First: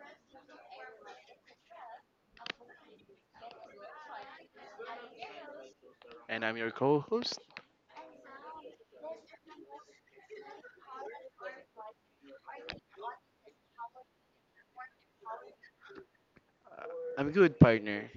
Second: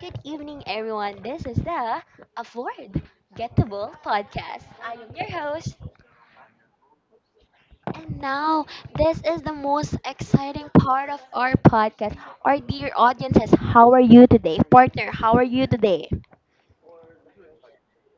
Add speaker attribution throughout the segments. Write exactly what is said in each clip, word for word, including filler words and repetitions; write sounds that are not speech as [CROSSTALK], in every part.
Speaker 1: good evening, everyone. This is the Afford Gettable Podcast. I am your host,
Speaker 2: And I'm your co-host.
Speaker 1: and now this is the most exciting part of our podcast. Our dear audiences, how are you today? Partner, how are you today?
Speaker 2: I'm good, partner.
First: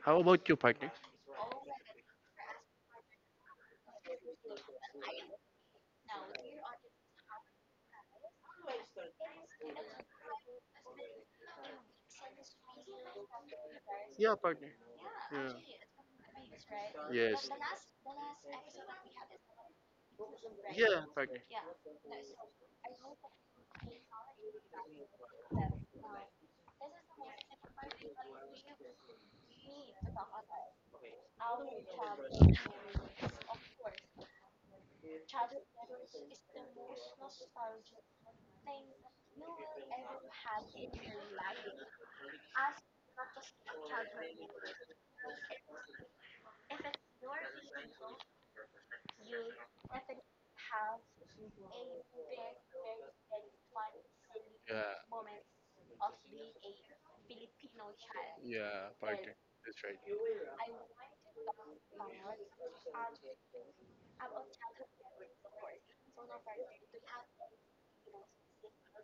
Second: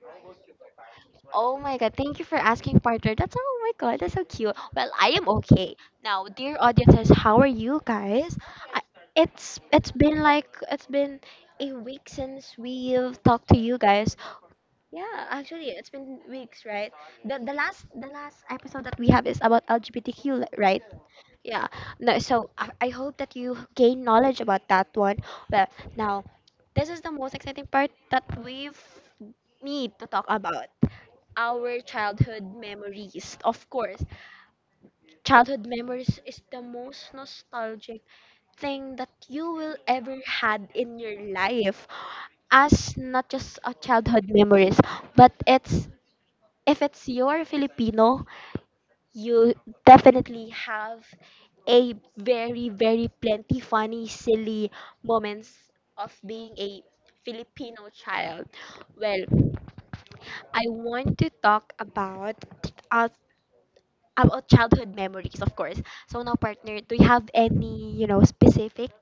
Speaker 2: How about you, partner?
Speaker 1: Oh my god, thank you for asking, partner. That's oh my god, that's so cute. Well, I am okay. Now, dear audiences, how are you guys? I, it's it's been like it's been a week since we've talked to you guys.
Speaker 2: Yeah, partner.
Speaker 1: Yeah,
Speaker 2: Yeah.
Speaker 1: actually, it's been weeks, right? The
Speaker 2: Yes.
Speaker 1: the last the last episode that we have is about L G B T Q, li- right?
Speaker 2: Yeah, partner.
Speaker 1: Yeah. No, so I, I hope that you gain knowledge about that one. Well, now this is the most exciting part that we've need to talk about our childhood memories. Of course, childhood memories is the most nostalgic thing that you will ever had in your life as not just a childhood memories, but it's if it's your Filipino, you definitely have a very, very plenty funny, silly
Speaker 2: Yeah,
Speaker 1: moments of being a Filipino child.
Speaker 2: yeah,
Speaker 1: Well,
Speaker 2: partner. That's right.
Speaker 1: I want to talk about uh, about childhood memories, of course. So now, partner, do you have any you know specific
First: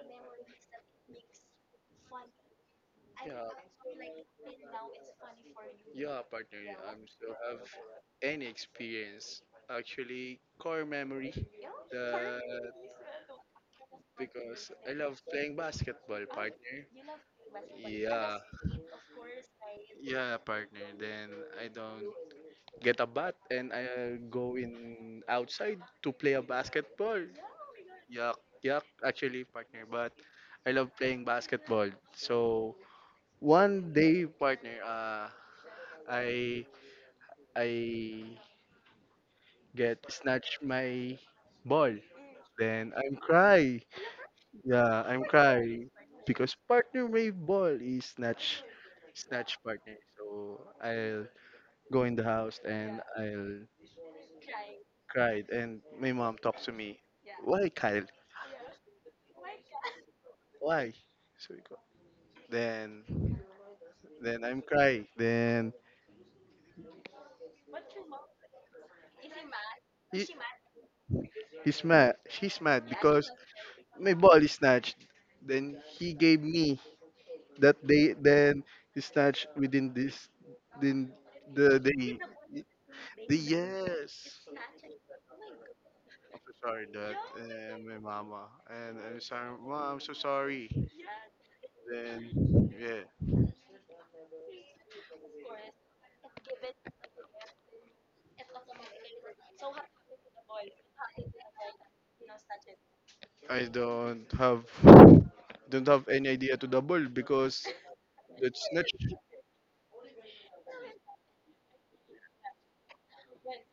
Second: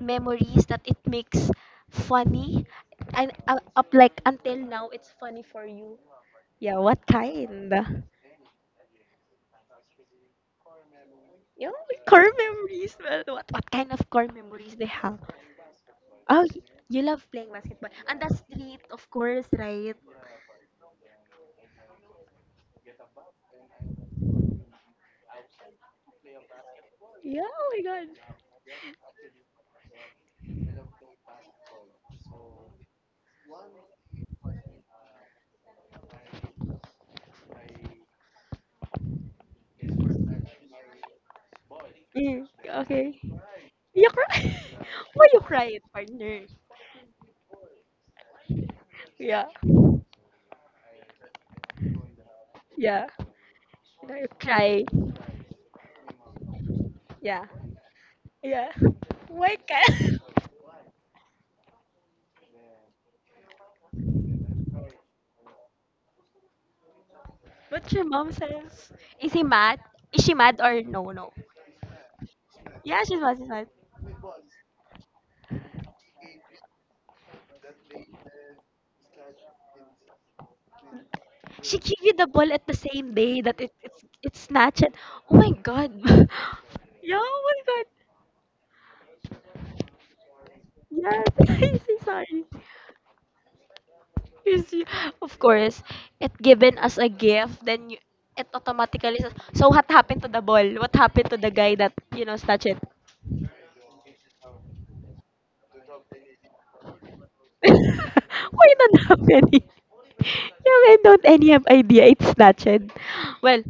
Speaker 1: memories that it makes funny and
Speaker 2: Yeah,
Speaker 1: uh, up like until now it's funny for you?
Speaker 2: yeah, partner. Yeah.
Speaker 1: Yeah, what
Speaker 2: So have
Speaker 1: kind?
Speaker 2: any experience? Actually, core memory.
Speaker 1: Yeah, like, core
Speaker 2: The
Speaker 1: memories. Well, what what kind of core
Speaker 2: because
Speaker 1: memories they
Speaker 2: I
Speaker 1: have?
Speaker 2: love playing basketball,
Speaker 1: Oh, y-
Speaker 2: partner.
Speaker 1: you love playing basketball and the
Speaker 2: Yeah.
Speaker 1: street, of course, right?
Speaker 2: Yeah, partner. Then I don't get a bat and I go in outside to play a basketball.
Speaker 1: Yeah. Oh my God.
Speaker 2: Yuck, yuck, actually, partner. But I love playing basketball. So one day, partner, uh, I I get snatch my ball.
Speaker 1: Yeah,
Speaker 2: Then
Speaker 1: okay.
Speaker 2: I'm cry.
Speaker 1: You cry.
Speaker 2: Yeah,
Speaker 1: [LAUGHS]
Speaker 2: I'm
Speaker 1: Why you cry,
Speaker 2: cry
Speaker 1: partner?
Speaker 2: because partner my ball is snatch
Speaker 1: Yeah.
Speaker 2: snatch part. So I'll go in the house and
Speaker 1: Yeah.
Speaker 2: I'll
Speaker 1: You know, you cry.
Speaker 2: cry and my mom talks to me.
Speaker 1: Yeah.
Speaker 2: Why Kyle?
Speaker 1: Yeah. Why can't?
Speaker 2: Why? So we go- then then I'm crying. Then
Speaker 1: [LAUGHS] What your mom says? Is he mad? Is
Speaker 2: he,
Speaker 1: she mad or no? No.
Speaker 2: he's mad. She's mad
Speaker 1: Yeah, she's
Speaker 2: because
Speaker 1: mad. She's mad.
Speaker 2: my ball is snatched. Then he gave me that day. Then he snatched within this within
Speaker 1: She
Speaker 2: the
Speaker 1: gave you
Speaker 2: day.
Speaker 1: the ball at the same
Speaker 2: The
Speaker 1: day that it it's it's
Speaker 2: yes.
Speaker 1: snatched, and— oh my god. [LAUGHS]
Speaker 2: I'm so sorry, Dad,
Speaker 1: Yeah, oh my god.
Speaker 2: and my mama. And I'm sorry, Mom. I'm so sorry.
Speaker 1: Yes. [LAUGHS] I'm so sorry.
Speaker 2: Then yeah,
Speaker 1: Yes, y- of course, it given as a gift, then you, it automatically says, so what happened to the ball? What happened to the guy that, you know, snatched it?
Speaker 2: I don't have don't have any idea to double because
Speaker 1: [LAUGHS]
Speaker 2: that's
Speaker 1: Why don't have any? [LAUGHS] Yeah, I don't any have idea. It's snatched. Well,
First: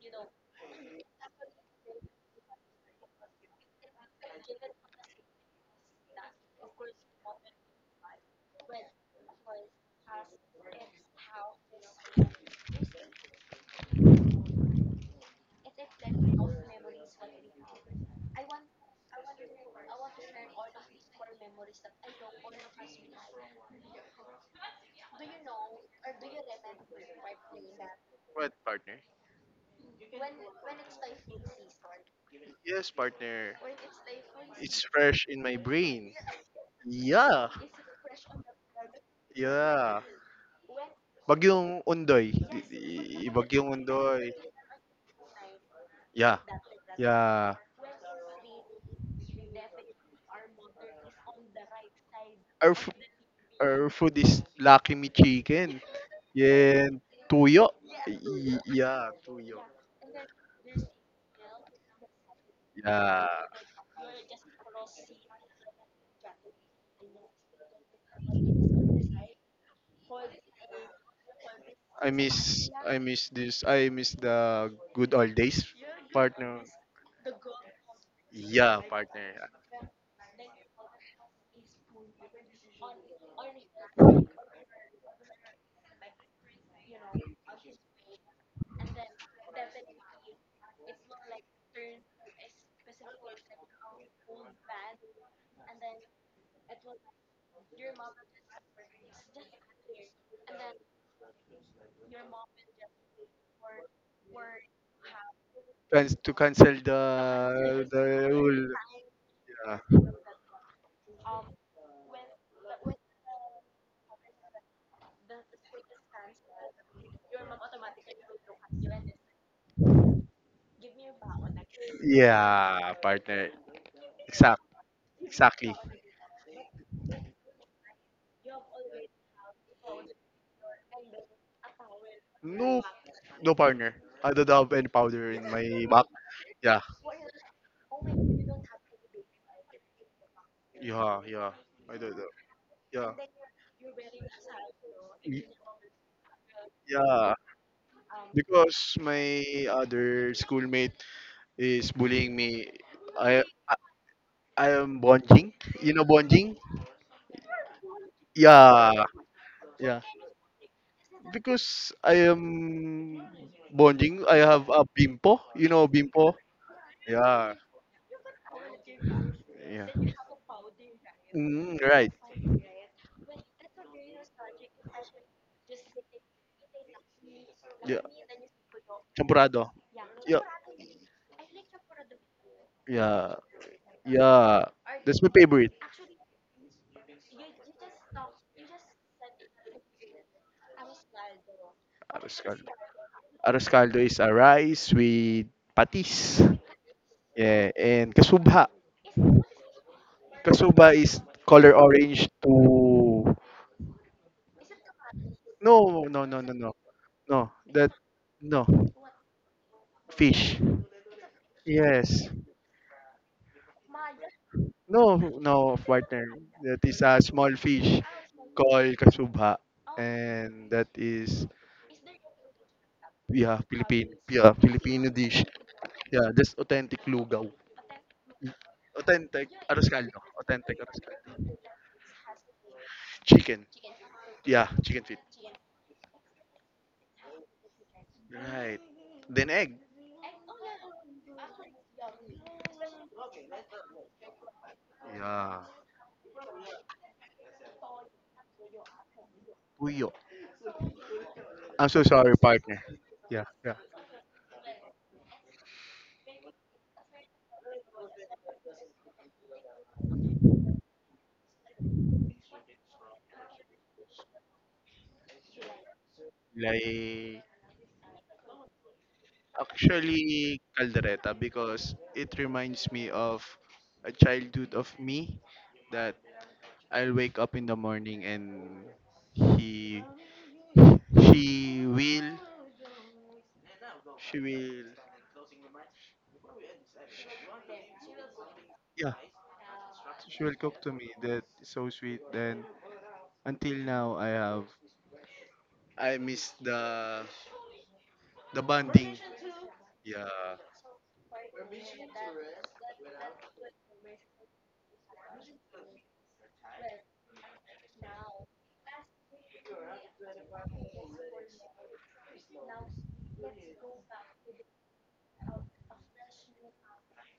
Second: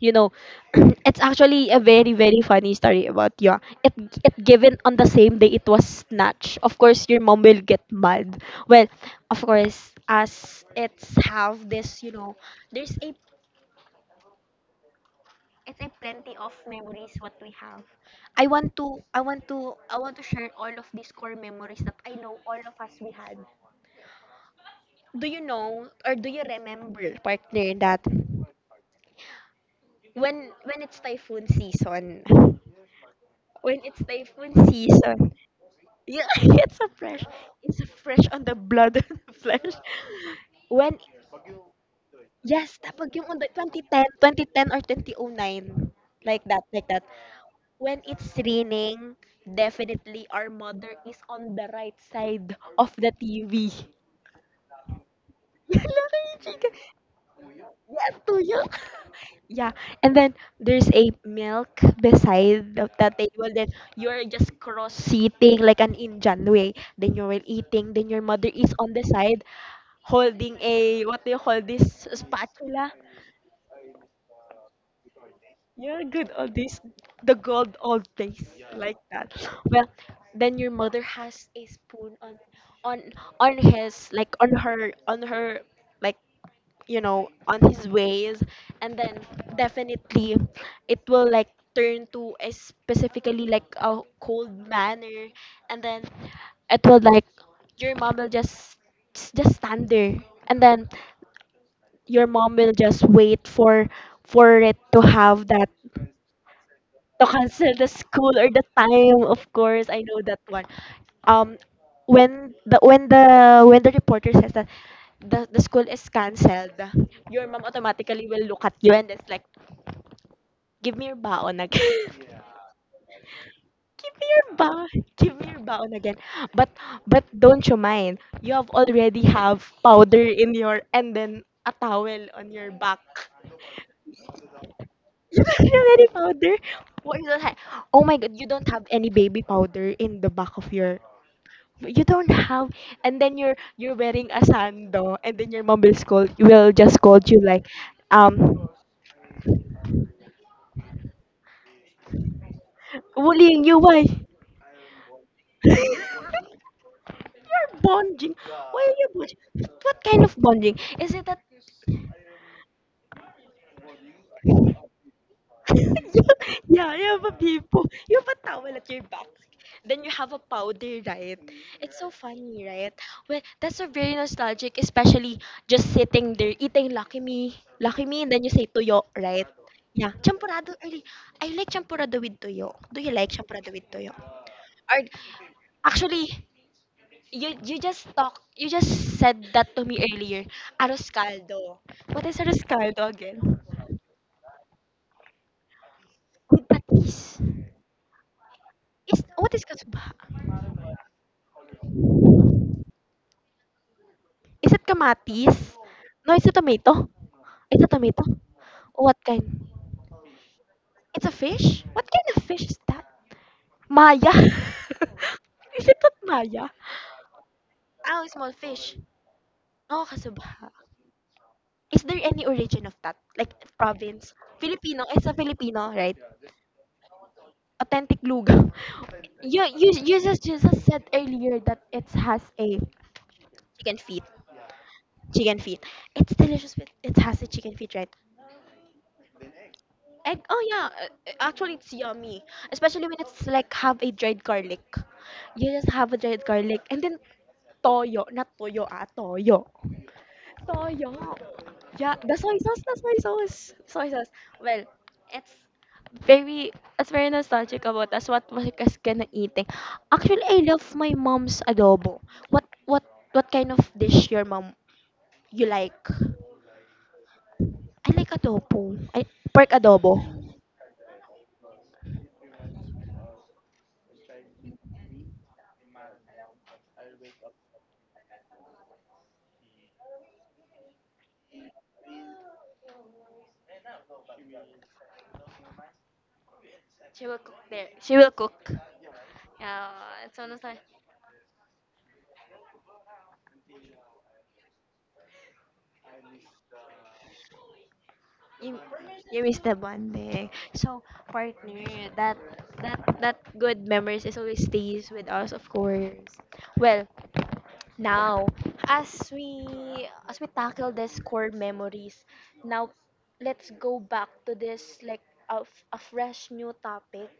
Speaker 1: you know, [CLEARS THROAT] it's actually a very very funny story about you. it it given on the same day it was snatched. Of course your mom will get mad. Well, of course, as it's have this, you know, there's a, it's a plenty of memories what we have. I want to I want to I want to share all of these core memories that I know all of us we had. Do you know or do you remember, partner, that
Speaker 2: what partner.
Speaker 1: when when it's typhoon season,
Speaker 2: Yes, partner.
Speaker 1: when it's typhoon
Speaker 2: It's fresh
Speaker 1: season
Speaker 2: in my brain.
Speaker 1: yeah, [LAUGHS] it's a fresh.
Speaker 2: Yeah.
Speaker 1: It's a fresh on the blood [LAUGHS] and the flesh.
Speaker 2: Yeah.
Speaker 1: When,
Speaker 2: Bagyong Undoy.
Speaker 1: yes,
Speaker 2: Y-
Speaker 1: tapag yung
Speaker 2: y-
Speaker 1: unday,
Speaker 2: Bagyong
Speaker 1: twenty ten,
Speaker 2: Undoy.
Speaker 1: twenty ten or two thousand nine.
Speaker 2: Yeah.
Speaker 1: Like that, like that.
Speaker 2: Yeah.
Speaker 1: When it's raining, definitely our mother is on the right side
Speaker 2: Our,
Speaker 1: of
Speaker 2: f-
Speaker 1: the T V.
Speaker 2: our food is lakimi
Speaker 1: [LAUGHS]
Speaker 2: chicken.
Speaker 1: Yan lang yung chi-
Speaker 2: Yeah. Tuyo.
Speaker 1: Yes, tuyo.
Speaker 2: Y-
Speaker 1: [LAUGHS]
Speaker 2: Yeah, tuyo.
Speaker 1: Yeah, and then there's a milk beside of the
Speaker 2: Yeah.
Speaker 1: table. Then you're just cross seating like an Indian way. Then you're eating. Then your mother is on the side, holding a, what do you call this,
Speaker 2: I miss
Speaker 1: spatula.
Speaker 2: I miss this. I miss the good old days,
Speaker 1: You're good old
Speaker 2: partner.
Speaker 1: this. The gold old days,
Speaker 2: Yeah,
Speaker 1: like that.
Speaker 2: partner.
Speaker 1: Well, then your mother has a spoon on on on his, like, on her, on her, like, you know, on his ways. And then definitely it will like turn to a specifically like a cold manner. And then it will like, your mom will just just stand there. And then your mom will just wait for for it to have that,
Speaker 2: Cans to cancel the
Speaker 1: to cancel the
Speaker 2: the
Speaker 1: school or the
Speaker 2: rule.
Speaker 1: time, of course, I know that one. Um, when the when the when the reporter says that the, the school is cancelled, your mom automatically will look at you and it's like, give me your baon again. [LAUGHS]
Speaker 2: Yeah, partner.
Speaker 1: Give me your
Speaker 2: Exact,
Speaker 1: baon, give me your
Speaker 2: exactly.
Speaker 1: baon again. but but don't you mind, you have already have powder in your, and then a towel on your
Speaker 2: No,
Speaker 1: back.
Speaker 2: no partner. I don't have any powder in
Speaker 1: [LAUGHS] You don't have
Speaker 2: my
Speaker 1: any
Speaker 2: back.
Speaker 1: powder?
Speaker 2: Yeah,
Speaker 1: What you don't have? Oh my god, you don't have any baby powder in the back of your.
Speaker 2: yeah, yeah,
Speaker 1: You don't have,
Speaker 2: yeah.
Speaker 1: and then you're you're wearing a sando, and
Speaker 2: Y-
Speaker 1: then your mom will scold. Will just scold
Speaker 2: Yeah,
Speaker 1: you like, um,
Speaker 2: because my other schoolmate is bullying me. I
Speaker 1: bullying you why? [LAUGHS]
Speaker 2: I am bonjing.
Speaker 1: You're
Speaker 2: You know bonjing?
Speaker 1: bonding. Why are
Speaker 2: Yeah,
Speaker 1: you bonding?
Speaker 2: yeah.
Speaker 1: What kind of bonding? Is it that
Speaker 2: Because I am bonjing. I have a bimpo. You know bimpo?
Speaker 1: [LAUGHS] yeah, you have a
Speaker 2: Yeah,
Speaker 1: bimbo. You have a towel at your back.
Speaker 2: yeah.
Speaker 1: Then you have a powder, right?
Speaker 2: Mm,
Speaker 1: It's so
Speaker 2: right.
Speaker 1: funny, right? Well, that's a very nostalgic, especially just sitting there eating Lucky Me.
Speaker 2: Yeah.
Speaker 1: Lucky Me, and then you say tuyo, right?
Speaker 2: Champurado.
Speaker 1: Yeah,
Speaker 2: Yeah.
Speaker 1: champurado early. I like champurado with tuyo. Do you like
Speaker 2: Yeah.
Speaker 1: champurado with tuyo?
Speaker 2: Yeah.
Speaker 1: Or
Speaker 2: That's my favorite.
Speaker 1: actually, you you just talk, you just said that to me earlier. Arroz caldo. What is
Speaker 2: Aros
Speaker 1: arroz
Speaker 2: caldo.
Speaker 1: caldo again?
Speaker 2: Aros caldo is a rice with patis.
Speaker 1: With patis.
Speaker 2: Yeah. And kasubha.
Speaker 1: Is what is kasubha?
Speaker 2: Kasubha is color orange to...
Speaker 1: Is it kamatis?
Speaker 2: No, no,
Speaker 1: No,
Speaker 2: no,
Speaker 1: it's a tomato.
Speaker 2: no.
Speaker 1: It's a
Speaker 2: That...
Speaker 1: tomato.
Speaker 2: No.
Speaker 1: What kind?
Speaker 2: Fish.
Speaker 1: It's a fish? What
Speaker 2: Yes.
Speaker 1: kind of fish is that? Maya. [LAUGHS]
Speaker 2: No, no,
Speaker 1: Is it not
Speaker 2: partner.
Speaker 1: Maya?
Speaker 2: That is a small fish
Speaker 1: Oh, small
Speaker 2: called
Speaker 1: fish.
Speaker 2: kasubha.
Speaker 1: Oh, kasuba.
Speaker 2: And that is,
Speaker 1: Is there any origin of that? Like
Speaker 2: yeah, Philippine,
Speaker 1: province?
Speaker 2: yeah,
Speaker 1: Filipino.
Speaker 2: Filipino
Speaker 1: It's a
Speaker 2: dish.
Speaker 1: Filipino, right?
Speaker 2: Yeah, that's authentic lugaw.
Speaker 1: Authentic lugaw.
Speaker 2: Authentic.
Speaker 1: You, you,
Speaker 2: Arroz
Speaker 1: you
Speaker 2: caldo.
Speaker 1: just, you
Speaker 2: Authentic.
Speaker 1: just said earlier that it has a
Speaker 2: Chicken.
Speaker 1: chicken feet.
Speaker 2: Yeah, chicken feet.
Speaker 1: Chicken feet. It's delicious with, it has a chicken feet, right?
Speaker 2: Right. Then egg.
Speaker 1: Egg, oh yeah, uh, uh, actually it's yummy, especially when it's like have a dried garlic.
Speaker 2: Yeah.
Speaker 1: You just have a dried garlic, and then toyo, not toyo ah, toyo.
Speaker 2: Puyo.
Speaker 1: Toyo.
Speaker 2: I'm so
Speaker 1: Yeah, the
Speaker 2: sorry,
Speaker 1: soy sauce,
Speaker 2: partner.
Speaker 1: the soy
Speaker 2: Yeah,
Speaker 1: sauce,
Speaker 2: yeah.
Speaker 1: soy sauce. Well, it's very, it's very nostalgic about us. What was us gonna eating? Actually, I love my mom's adobo. What, what, what kind of dish your mom you like?
Speaker 2: Like,
Speaker 1: I like adobo. I pork adobo.
Speaker 2: actually, caldereta because it reminds me of a childhood of me that I'll wake up in the morning and he, she will, she will,
Speaker 1: She will cook there. She will cook.
Speaker 2: yeah,
Speaker 1: Yeah, it's
Speaker 2: she will
Speaker 1: almost like,
Speaker 2: cook to me. That is so sweet. Then until now, I have, I miss the the
Speaker 1: you,
Speaker 2: bonding.
Speaker 1: you miss the
Speaker 2: Yeah.
Speaker 1: bonding. So partner, that that that good memories is always stays with us, of course. Well, now as we as we tackle this core memories, now let's go back to this like a, f- a fresh new topic.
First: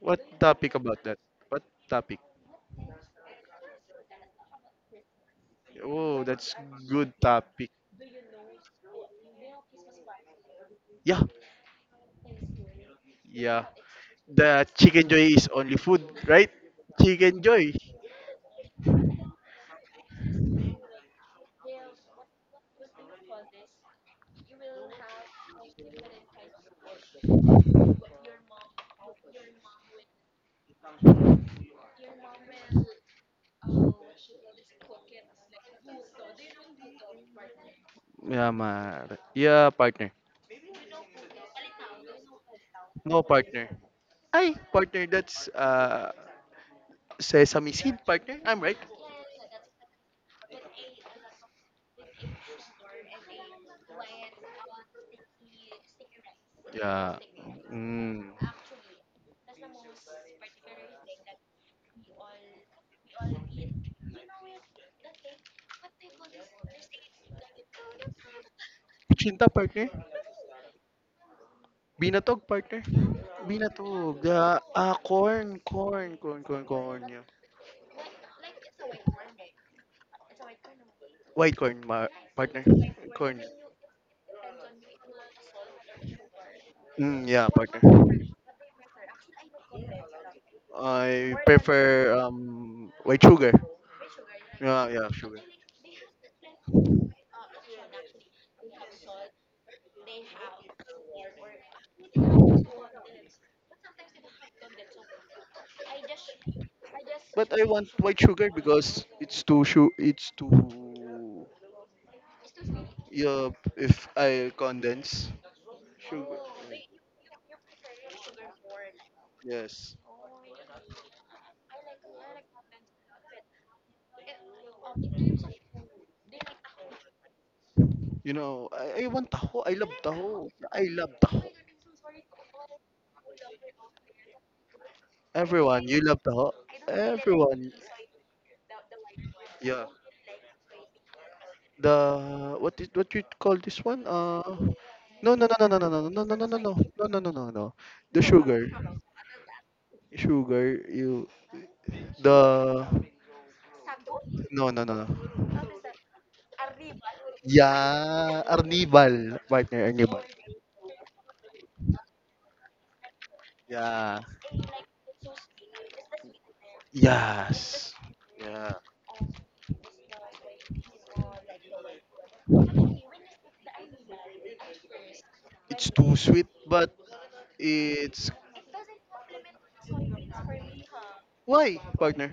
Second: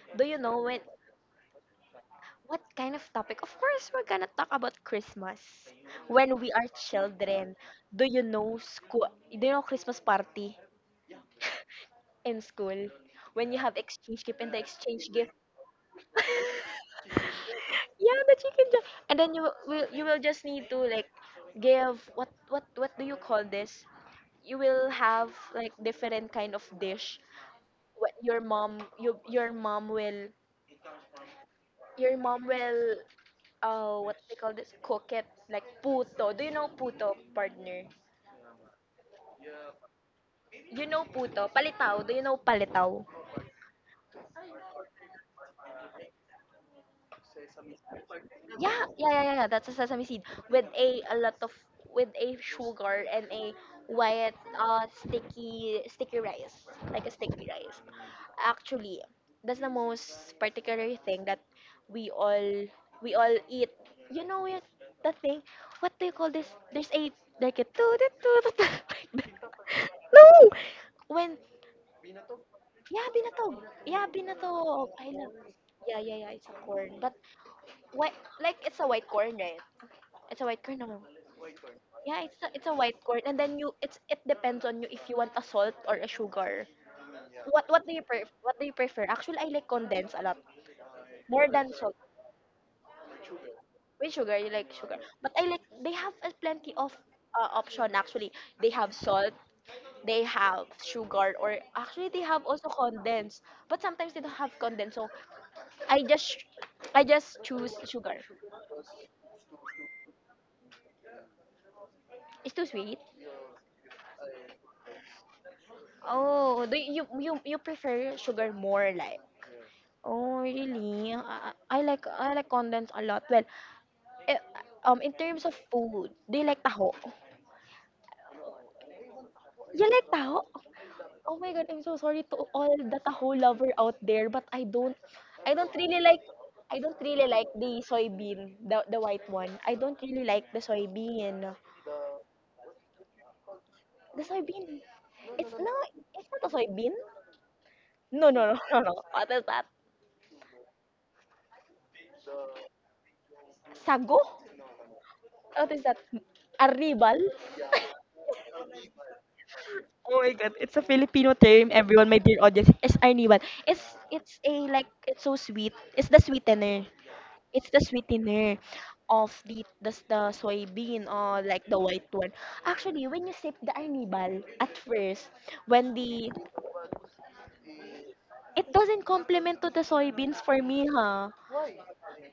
Speaker 2: What
Speaker 1: Do you know
Speaker 2: topic
Speaker 1: when,
Speaker 2: about that? What topic?
Speaker 1: what kind of topic? Of course, we're gonna talk about Christmas
Speaker 2: Oh,
Speaker 1: when we
Speaker 2: that's
Speaker 1: are
Speaker 2: good
Speaker 1: children.
Speaker 2: topic.
Speaker 1: Do you know school? Do you know Christmas party
Speaker 2: Yeah.
Speaker 1: in school when you
Speaker 2: Yeah.
Speaker 1: have exchange keep in?
Speaker 2: The chicken joy is only food, right? Chicken joy.
Speaker 1: [LAUGHS] Yeah, the chicken job. And then you will will- you will just need to like give, what what what do you call this, you will have like different kind of dish. What your mom, you, your mom will, your mom will, uh what they call this, cook it like puto. Do you know puto, partner?
Speaker 2: Yeah, ma. Yeah, partner.
Speaker 1: You know puto palitaw? Do you know palitaw?
Speaker 2: No partner. Ay, partner, that's uh sesame seed partner. I'm right.
Speaker 1: Yeah, yeah, yeah, yeah. yeah, That's a sesame seed with a a lot of, with a sugar and a white uh sticky sticky rice, like a
Speaker 2: Yeah.
Speaker 1: sticky rice.
Speaker 2: Mm.
Speaker 1: Actually, that's the most particular thing that we all we all eat. You know it, the thing. What do you call this? There's a like a toot toot toot. toot, [LAUGHS] like
Speaker 2: Chinta
Speaker 1: that.
Speaker 2: partner.
Speaker 1: No, when
Speaker 2: Binatog partner.
Speaker 1: yeah binatog, yeah
Speaker 2: Binatog. Yeah.
Speaker 1: binatog
Speaker 2: Ah,
Speaker 1: I love,
Speaker 2: corn,
Speaker 1: yeah
Speaker 2: corn,
Speaker 1: yeah yeah,
Speaker 2: corn,
Speaker 1: it's a
Speaker 2: corn,
Speaker 1: corn
Speaker 2: corn,
Speaker 1: but
Speaker 2: yeah.
Speaker 1: why, like it's a white corn, right? It's a white corn. No.
Speaker 2: White coin, my
Speaker 1: Yeah, it's a,
Speaker 2: partner.
Speaker 1: it's a white corn, and
Speaker 2: Corn.
Speaker 1: then you, it's it depends on you if you want a salt or a sugar.
Speaker 2: Mm, yeah,
Speaker 1: What what do you
Speaker 2: partner.
Speaker 1: prefer? What do you prefer? Actually, I like condensed a lot
Speaker 2: I
Speaker 1: more than su-
Speaker 2: prefer um white sugar.
Speaker 1: with sugar. You like
Speaker 2: Yeah,
Speaker 1: sugar,
Speaker 2: yeah,
Speaker 1: but
Speaker 2: sugar.
Speaker 1: I like they have a plenty of uh, option. Actually, they have salt, they have sugar, or actually they have also condensed. But sometimes they don't have condensed, so I just I just
Speaker 2: But I
Speaker 1: choose
Speaker 2: want
Speaker 1: sugar.
Speaker 2: white sugar because it's too su it's too
Speaker 1: It's too sweet.
Speaker 2: yeah, if I condense sugar.
Speaker 1: Oh, do you you you prefer sugar more like?
Speaker 2: Yes.
Speaker 1: Oh, really? I, I like I like condensed a lot. Well, eh, um, in terms of food, do you like taho?
Speaker 2: You know, I, I want taho. I
Speaker 1: You
Speaker 2: love
Speaker 1: like taho?
Speaker 2: taho. I love
Speaker 1: Oh
Speaker 2: taho.
Speaker 1: my God, I'm so sorry to all the taho lover out there, but I don't, I don't
Speaker 2: Everyone,
Speaker 1: really
Speaker 2: you love
Speaker 1: like,
Speaker 2: taho.
Speaker 1: I don't really like
Speaker 2: Everyone.
Speaker 1: the soybean, the the white one. I
Speaker 2: Yeah.
Speaker 1: don't really like the soybean.
Speaker 2: The what did what you call this one?
Speaker 1: The
Speaker 2: Uh,
Speaker 1: soybean? No,
Speaker 2: no no
Speaker 1: it's
Speaker 2: no no no no no no no
Speaker 1: not
Speaker 2: no
Speaker 1: a
Speaker 2: no
Speaker 1: soybean.
Speaker 2: no no no no no no the
Speaker 1: No, no, no,
Speaker 2: sugar
Speaker 1: [LAUGHS] no, no. What is that?
Speaker 2: sugar you the
Speaker 1: Sago?
Speaker 2: no no no no
Speaker 1: What is that? Arribal? [LAUGHS]
Speaker 2: yeah Arnibal partner Arnibal
Speaker 1: Oh my god, it's a Filipino term, everyone, my dear audience. It's Arniwan. It's
Speaker 2: yeah
Speaker 1: it's a like it's so sweet. It's the sweetener. It's the
Speaker 2: yes
Speaker 1: sweetener
Speaker 2: yeah
Speaker 1: of the the, the soybean or like the white one. Actually, when you sip the arnibal at first,
Speaker 2: it's
Speaker 1: when
Speaker 2: too
Speaker 1: the
Speaker 2: sweet but it's
Speaker 1: it doesn't complement to the soybeans for me, huh?
Speaker 2: why partner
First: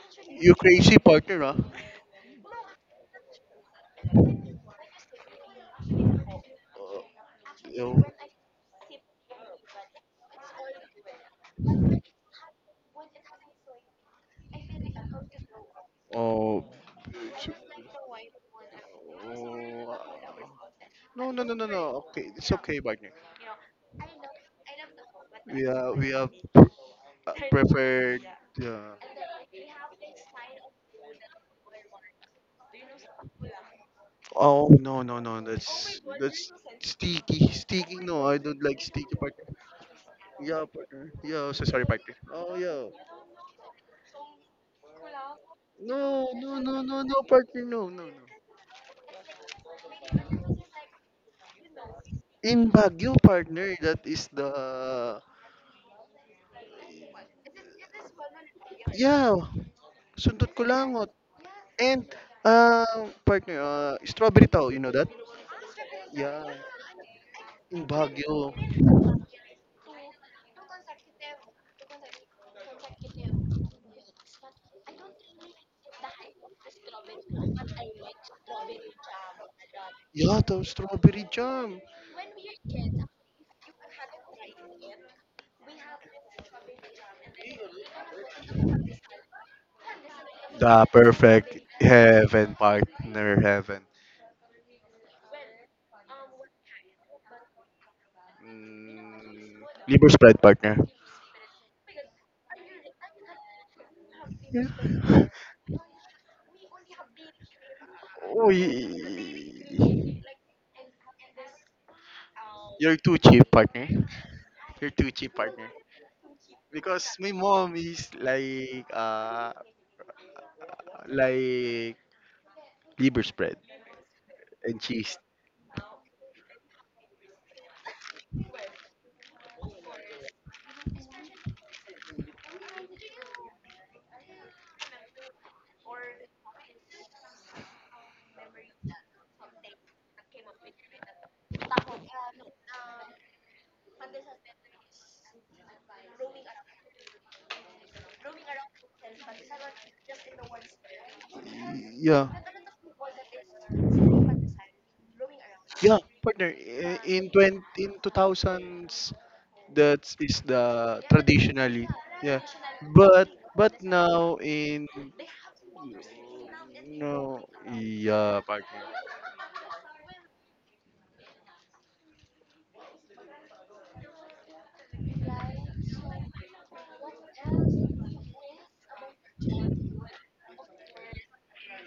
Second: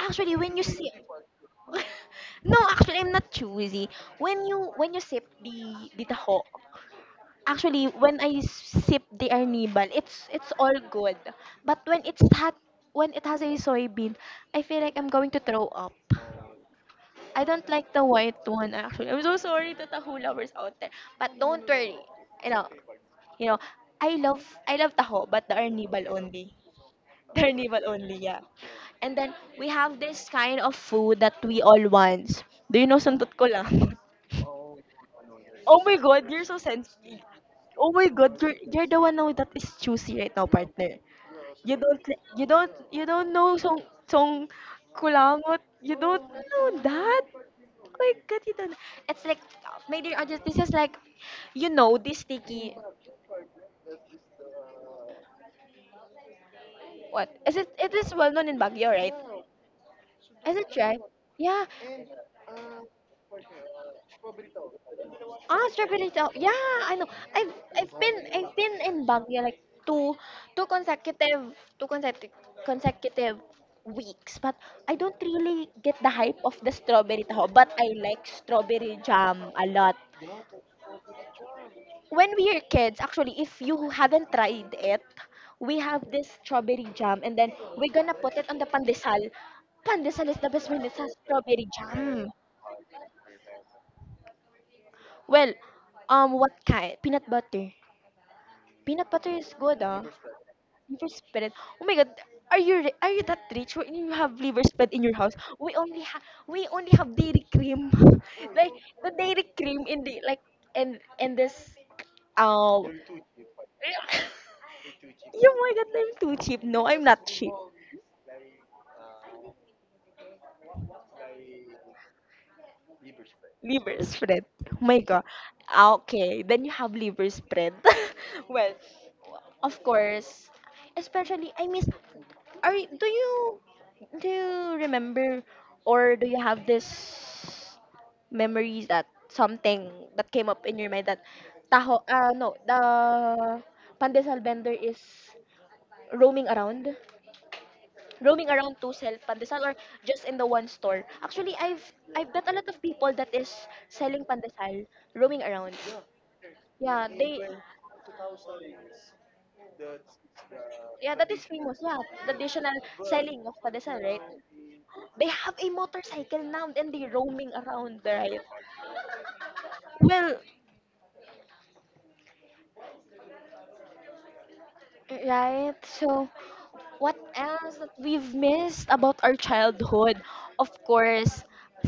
Speaker 1: Actually,
Speaker 2: you
Speaker 1: when you
Speaker 2: crazy
Speaker 1: sip,
Speaker 2: partner huh?
Speaker 1: [LAUGHS] no, actually I'm not choosy. When you when you sip the the taho,
Speaker 2: Uh,
Speaker 1: actually,
Speaker 2: you-
Speaker 1: when I sip the arnibal, it's it's all good. But when it's hot, when it has a soybean, I feel like I'm going to throw up.
Speaker 2: oh
Speaker 1: I
Speaker 2: it's-
Speaker 1: don't like the white one actually. I'm so sorry to taho lovers
Speaker 2: oh,
Speaker 1: out there,
Speaker 2: no
Speaker 1: but
Speaker 2: no no no
Speaker 1: don't
Speaker 2: no
Speaker 1: worry.
Speaker 2: okay
Speaker 1: You
Speaker 2: it's
Speaker 1: know,
Speaker 2: okay partner
Speaker 1: you know, I love I love taho, but the
Speaker 2: we are
Speaker 1: arnibal
Speaker 2: we are
Speaker 1: only.
Speaker 2: [LAUGHS] pr-
Speaker 1: [LAUGHS]
Speaker 2: uh,
Speaker 1: The arnibal only,
Speaker 2: prepared.
Speaker 1: yeah.
Speaker 2: Yeah.
Speaker 1: And then we have this kind of food that we all want. Do you know santot ko lang? [LAUGHS]
Speaker 2: Oh no no no
Speaker 1: Oh my
Speaker 2: that's
Speaker 1: God, you're
Speaker 2: that's
Speaker 1: so sensitive.
Speaker 2: sticky
Speaker 1: Oh
Speaker 2: sticky.
Speaker 1: my
Speaker 2: No, I
Speaker 1: God, you're
Speaker 2: don't like
Speaker 1: you're the
Speaker 2: sticky
Speaker 1: one now
Speaker 2: partner.
Speaker 1: that is choosy right now,
Speaker 2: Yeah
Speaker 1: partner.
Speaker 2: partner. Yeah, so
Speaker 1: You
Speaker 2: sorry
Speaker 1: don't
Speaker 2: partner.
Speaker 1: li- you
Speaker 2: Oh
Speaker 1: don't
Speaker 2: yeah.
Speaker 1: you don't know Song Song Kulangot. You
Speaker 2: No
Speaker 1: don't
Speaker 2: no
Speaker 1: know
Speaker 2: no no no
Speaker 1: that.
Speaker 2: partner no
Speaker 1: Oh
Speaker 2: no.
Speaker 1: my God, you don't. It's like my dear audience, this is like you know this
Speaker 2: In
Speaker 1: sticky.
Speaker 2: Baguio partner that is the
Speaker 1: What is it? It is well known in Baguio, right?
Speaker 2: yeah. Sundot
Speaker 1: Is it right?
Speaker 2: kulangot
Speaker 1: Yeah.
Speaker 2: and uh partner uh strawberry tau you know that
Speaker 1: Ah, strawberry jam.
Speaker 2: yeah
Speaker 1: Yeah, I know. I've
Speaker 2: in
Speaker 1: I've been
Speaker 2: Baguio
Speaker 1: I've been in Baguio like two two consecutive two consecutive consecutive weeks, but I don't really get the hype of the strawberry taho. But I like strawberry jam a lot.
Speaker 2: yeah the strawberry jam.
Speaker 1: When we were kids, actually, if you haven't tried it, we have this strawberry jam, and then we're gonna put it on the pandesal. Pandesal is the best
Speaker 2: The
Speaker 1: with
Speaker 2: perfect
Speaker 1: strawberry jam.
Speaker 2: heaven partner heaven.
Speaker 1: Well, um, what kind? Peanut butter. Peanut butter is
Speaker 2: Mm,
Speaker 1: good, ah.
Speaker 2: liver spread partner.
Speaker 1: Liver spread. Oh my god, are you ri- are you that rich? When you have liver spread in your house, we only have we only have dairy cream, [LAUGHS]
Speaker 2: Uy.
Speaker 1: like the dairy cream in the like and and this
Speaker 2: You're
Speaker 1: um.
Speaker 2: too cheap partner.
Speaker 1: [LAUGHS]
Speaker 2: You're too cheap
Speaker 1: Oh
Speaker 2: partner.
Speaker 1: my god, I'm too cheap. No, I'm
Speaker 2: Because
Speaker 1: not
Speaker 2: my
Speaker 1: cheap.
Speaker 2: mom is like uh like liver spread
Speaker 1: Liver spread. Oh
Speaker 2: and
Speaker 1: my
Speaker 2: cheese.
Speaker 1: god. Ah, okay, then you have liver spread. [LAUGHS] Well, of course, especially I miss. Are y- do you do you remember or do you have this memories that something that came up in your mind that taho uh, no the pandesal vendor is roaming around roaming around to sell pandesal or just in the one store? Actually, i've
Speaker 2: Yeah.
Speaker 1: i've met a lot of people that is selling pandesal roaming around.
Speaker 2: Yeah, partner. i-
Speaker 1: Yeah,
Speaker 2: In
Speaker 1: they,
Speaker 2: twenty, in two thousands that is the
Speaker 1: yeah, that is famous,
Speaker 2: traditionally
Speaker 1: yeah, the
Speaker 2: yeah
Speaker 1: traditional
Speaker 2: but
Speaker 1: selling of
Speaker 2: but
Speaker 1: pandesal, right?
Speaker 2: now in
Speaker 1: They have a motorcycle now and they
Speaker 2: no
Speaker 1: roaming around, right?
Speaker 2: yeah partner
Speaker 1: Well, right. So, what else that we've missed about our childhood? Of course.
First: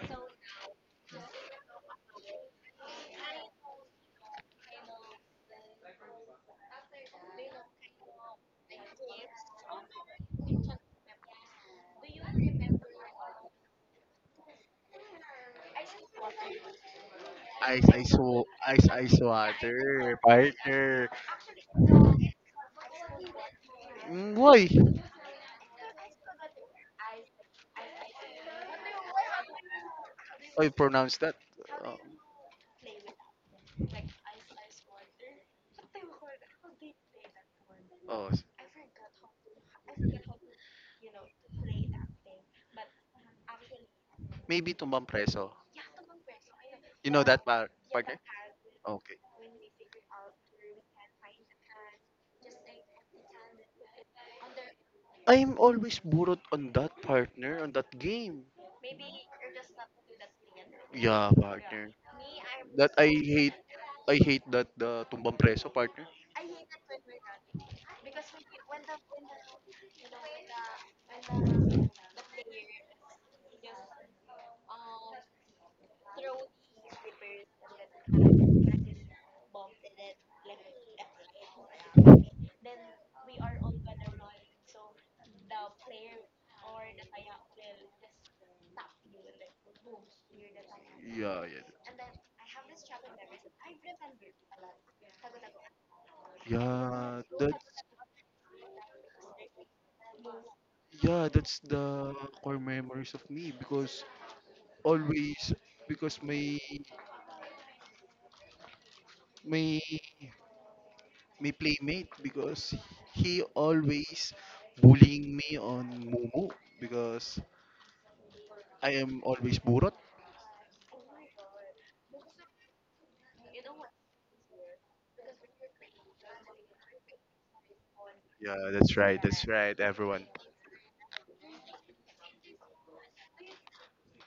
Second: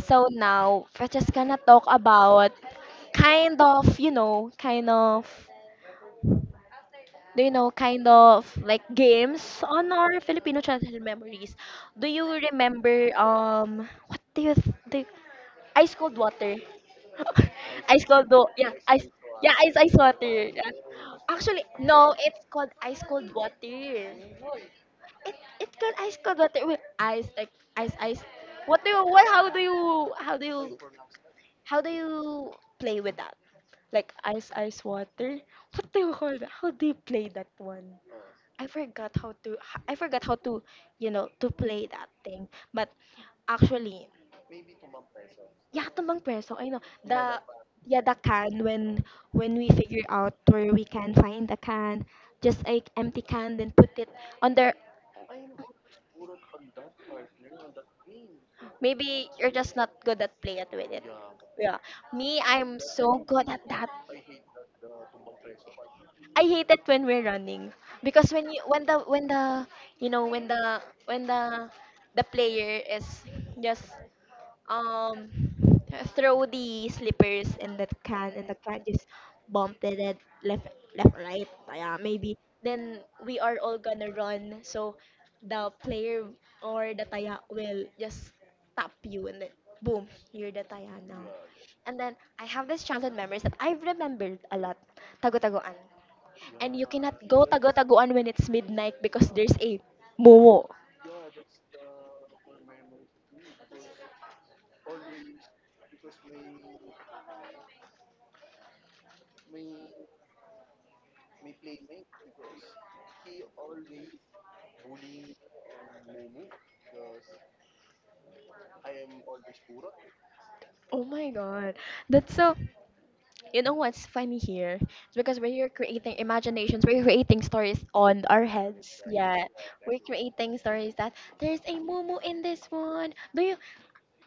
Speaker 1: So now, we're just gonna talk about kind of, you know, kind of, do you know, kind of like games on our Filipino childhood memories. Do you remember um what do you th- do ice cold water? [LAUGHS]
Speaker 2: ice
Speaker 1: ice
Speaker 2: ice
Speaker 1: cold
Speaker 2: wa-
Speaker 1: do yeah
Speaker 2: ice
Speaker 1: ice
Speaker 2: ice
Speaker 1: yeah ice ice
Speaker 2: water
Speaker 1: water, yeah.
Speaker 2: partner.
Speaker 1: Actually no, it's called ice cold water.
Speaker 2: Mm,
Speaker 1: It
Speaker 2: why?
Speaker 1: it's called ice cold water with ice, like ice ice. What do you what how do you how do
Speaker 2: How you
Speaker 1: you
Speaker 2: pronounce that?
Speaker 1: How do
Speaker 2: Oh,
Speaker 1: you play with that? Like ice ice water. What do you call that? How do you play that one?
Speaker 2: oh
Speaker 1: i forgot how to I forgot how to, you know, to play that thing. But actually,
Speaker 2: maybe tumbang preso
Speaker 1: you have to mang preso, I know.
Speaker 2: you know
Speaker 1: The,
Speaker 2: that par-
Speaker 1: yeah, the
Speaker 2: partner
Speaker 1: can, when
Speaker 2: okay
Speaker 1: when we figure out where we can find the can, just like empty can, then put it under.
Speaker 2: I'm always burot on that partner on that game.
Speaker 1: Maybe you're just not good at play it with it.
Speaker 2: Yeah,
Speaker 1: Yeah,
Speaker 2: partner.
Speaker 1: me, I'm
Speaker 2: That I
Speaker 1: so good
Speaker 2: hate
Speaker 1: at that.
Speaker 2: I hate that the tumbang preso partner.
Speaker 1: I hate it when we're running, because when you when the when the you know when the when the the player is just, Um, throw the slippers in that can, and the can just bumped it at left, left, right. Tayami. Then we are all gonna run, so the player or the taya will just tap you, and then boom, you're the taya now.
Speaker 2: Yeah, yeah.
Speaker 1: And then I have this childhood memories that I've remembered a lot. Tago-tagoan. And you
Speaker 2: Yeah,
Speaker 1: cannot go
Speaker 2: that
Speaker 1: tago-tagoan when it's midnight because there's a momo.
Speaker 2: yeah, that's the core memories of me because always because my my my playmate because he always bullying me on Mumu because I am always burot.
Speaker 1: Oh my god. That's so, you know what's funny here? It's because we're creating imaginations, we're creating stories on our
Speaker 2: Yeah, that's
Speaker 1: heads.
Speaker 2: right.
Speaker 1: Yeah.
Speaker 2: That's right,
Speaker 1: We're
Speaker 2: everyone.
Speaker 1: creating stories that there's a mumu in this one. Do you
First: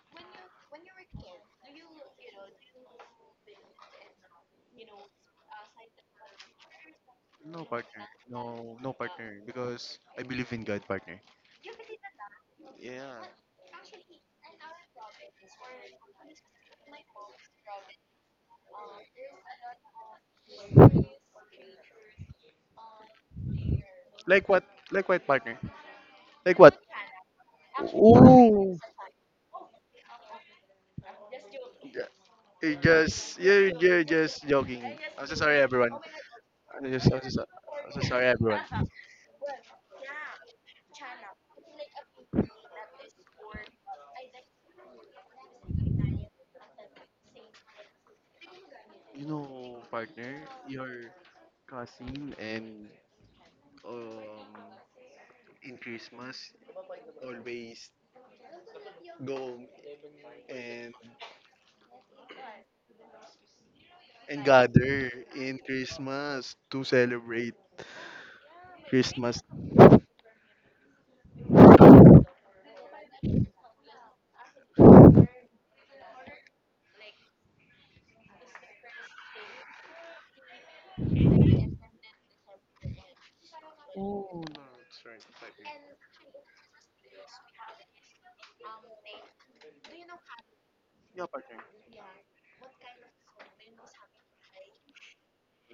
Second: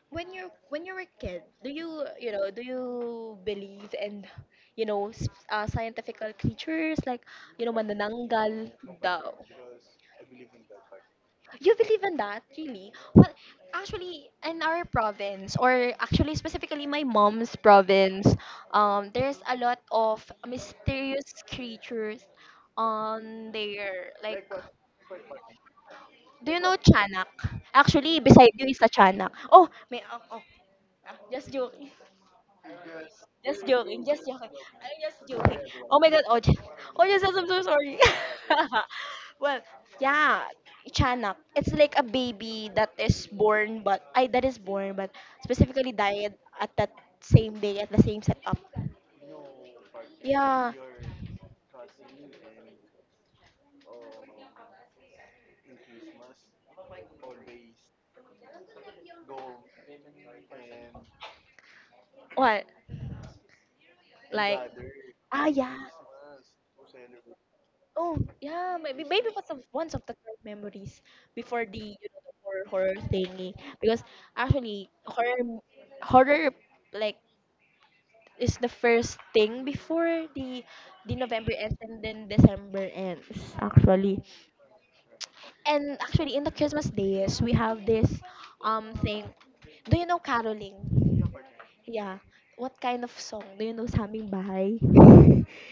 Speaker 1: when you're when you were a kid, do you, you know, do you believe in, you know, s- uh, scientific creatures like,
Speaker 2: No
Speaker 1: you know,
Speaker 2: partner.
Speaker 1: manananggal?
Speaker 2: No, no
Speaker 1: The
Speaker 2: partner because I believe in God partner.
Speaker 1: You believe in that? Really?
Speaker 2: Yeah.
Speaker 1: Well, actually, in our province, or actually specifically my mom's province, um, there's a lot of mysterious creatures on there.
Speaker 2: Like
Speaker 1: Like,
Speaker 2: what? Like what, partner?
Speaker 1: do
Speaker 2: Like
Speaker 1: you know
Speaker 2: what?
Speaker 1: Chanak? Actually, beside you
Speaker 2: Ooh.
Speaker 1: is a Chanak. Oh, may, oh, oh, ah, just joke.
Speaker 2: Yeah, You just
Speaker 1: Just
Speaker 2: you you're
Speaker 1: joking, just
Speaker 2: just
Speaker 1: joking.
Speaker 2: joking.
Speaker 1: I'm just
Speaker 2: I'm so sorry,
Speaker 1: joking.
Speaker 2: everyone.
Speaker 1: Oh my god, Ojas.
Speaker 2: I'm just I'm
Speaker 1: Ojas,
Speaker 2: so, so-
Speaker 1: I'm so
Speaker 2: I'm
Speaker 1: sorry.
Speaker 2: so sorry, everyone.
Speaker 1: [LAUGHS] Well, yeah, Chanak. It's like a baby that is born, but I that is born, but specifically died at that same day at the same setup.
Speaker 2: You know, partner,
Speaker 1: Yeah.
Speaker 2: your cousin and um in Christmas always go and
Speaker 1: What?
Speaker 2: and
Speaker 1: Like,
Speaker 2: gather
Speaker 1: ah,
Speaker 2: in
Speaker 1: yeah.
Speaker 2: Christmas to celebrate
Speaker 1: Oh, yeah. Maybe maybe
Speaker 2: Christmas.
Speaker 1: because of memories before, horror horror thingy, because actually horror m- horror, like, is the first thing before the the November ends and then December ends, actually.
Speaker 2: Oh, no, that's right,
Speaker 1: And
Speaker 2: partner.
Speaker 1: actually in the Christmas days we have this um thing. Do you know caroling?
Speaker 2: Yeah, partner.
Speaker 1: Yeah. What kind of song? Do you know Saming Bahay?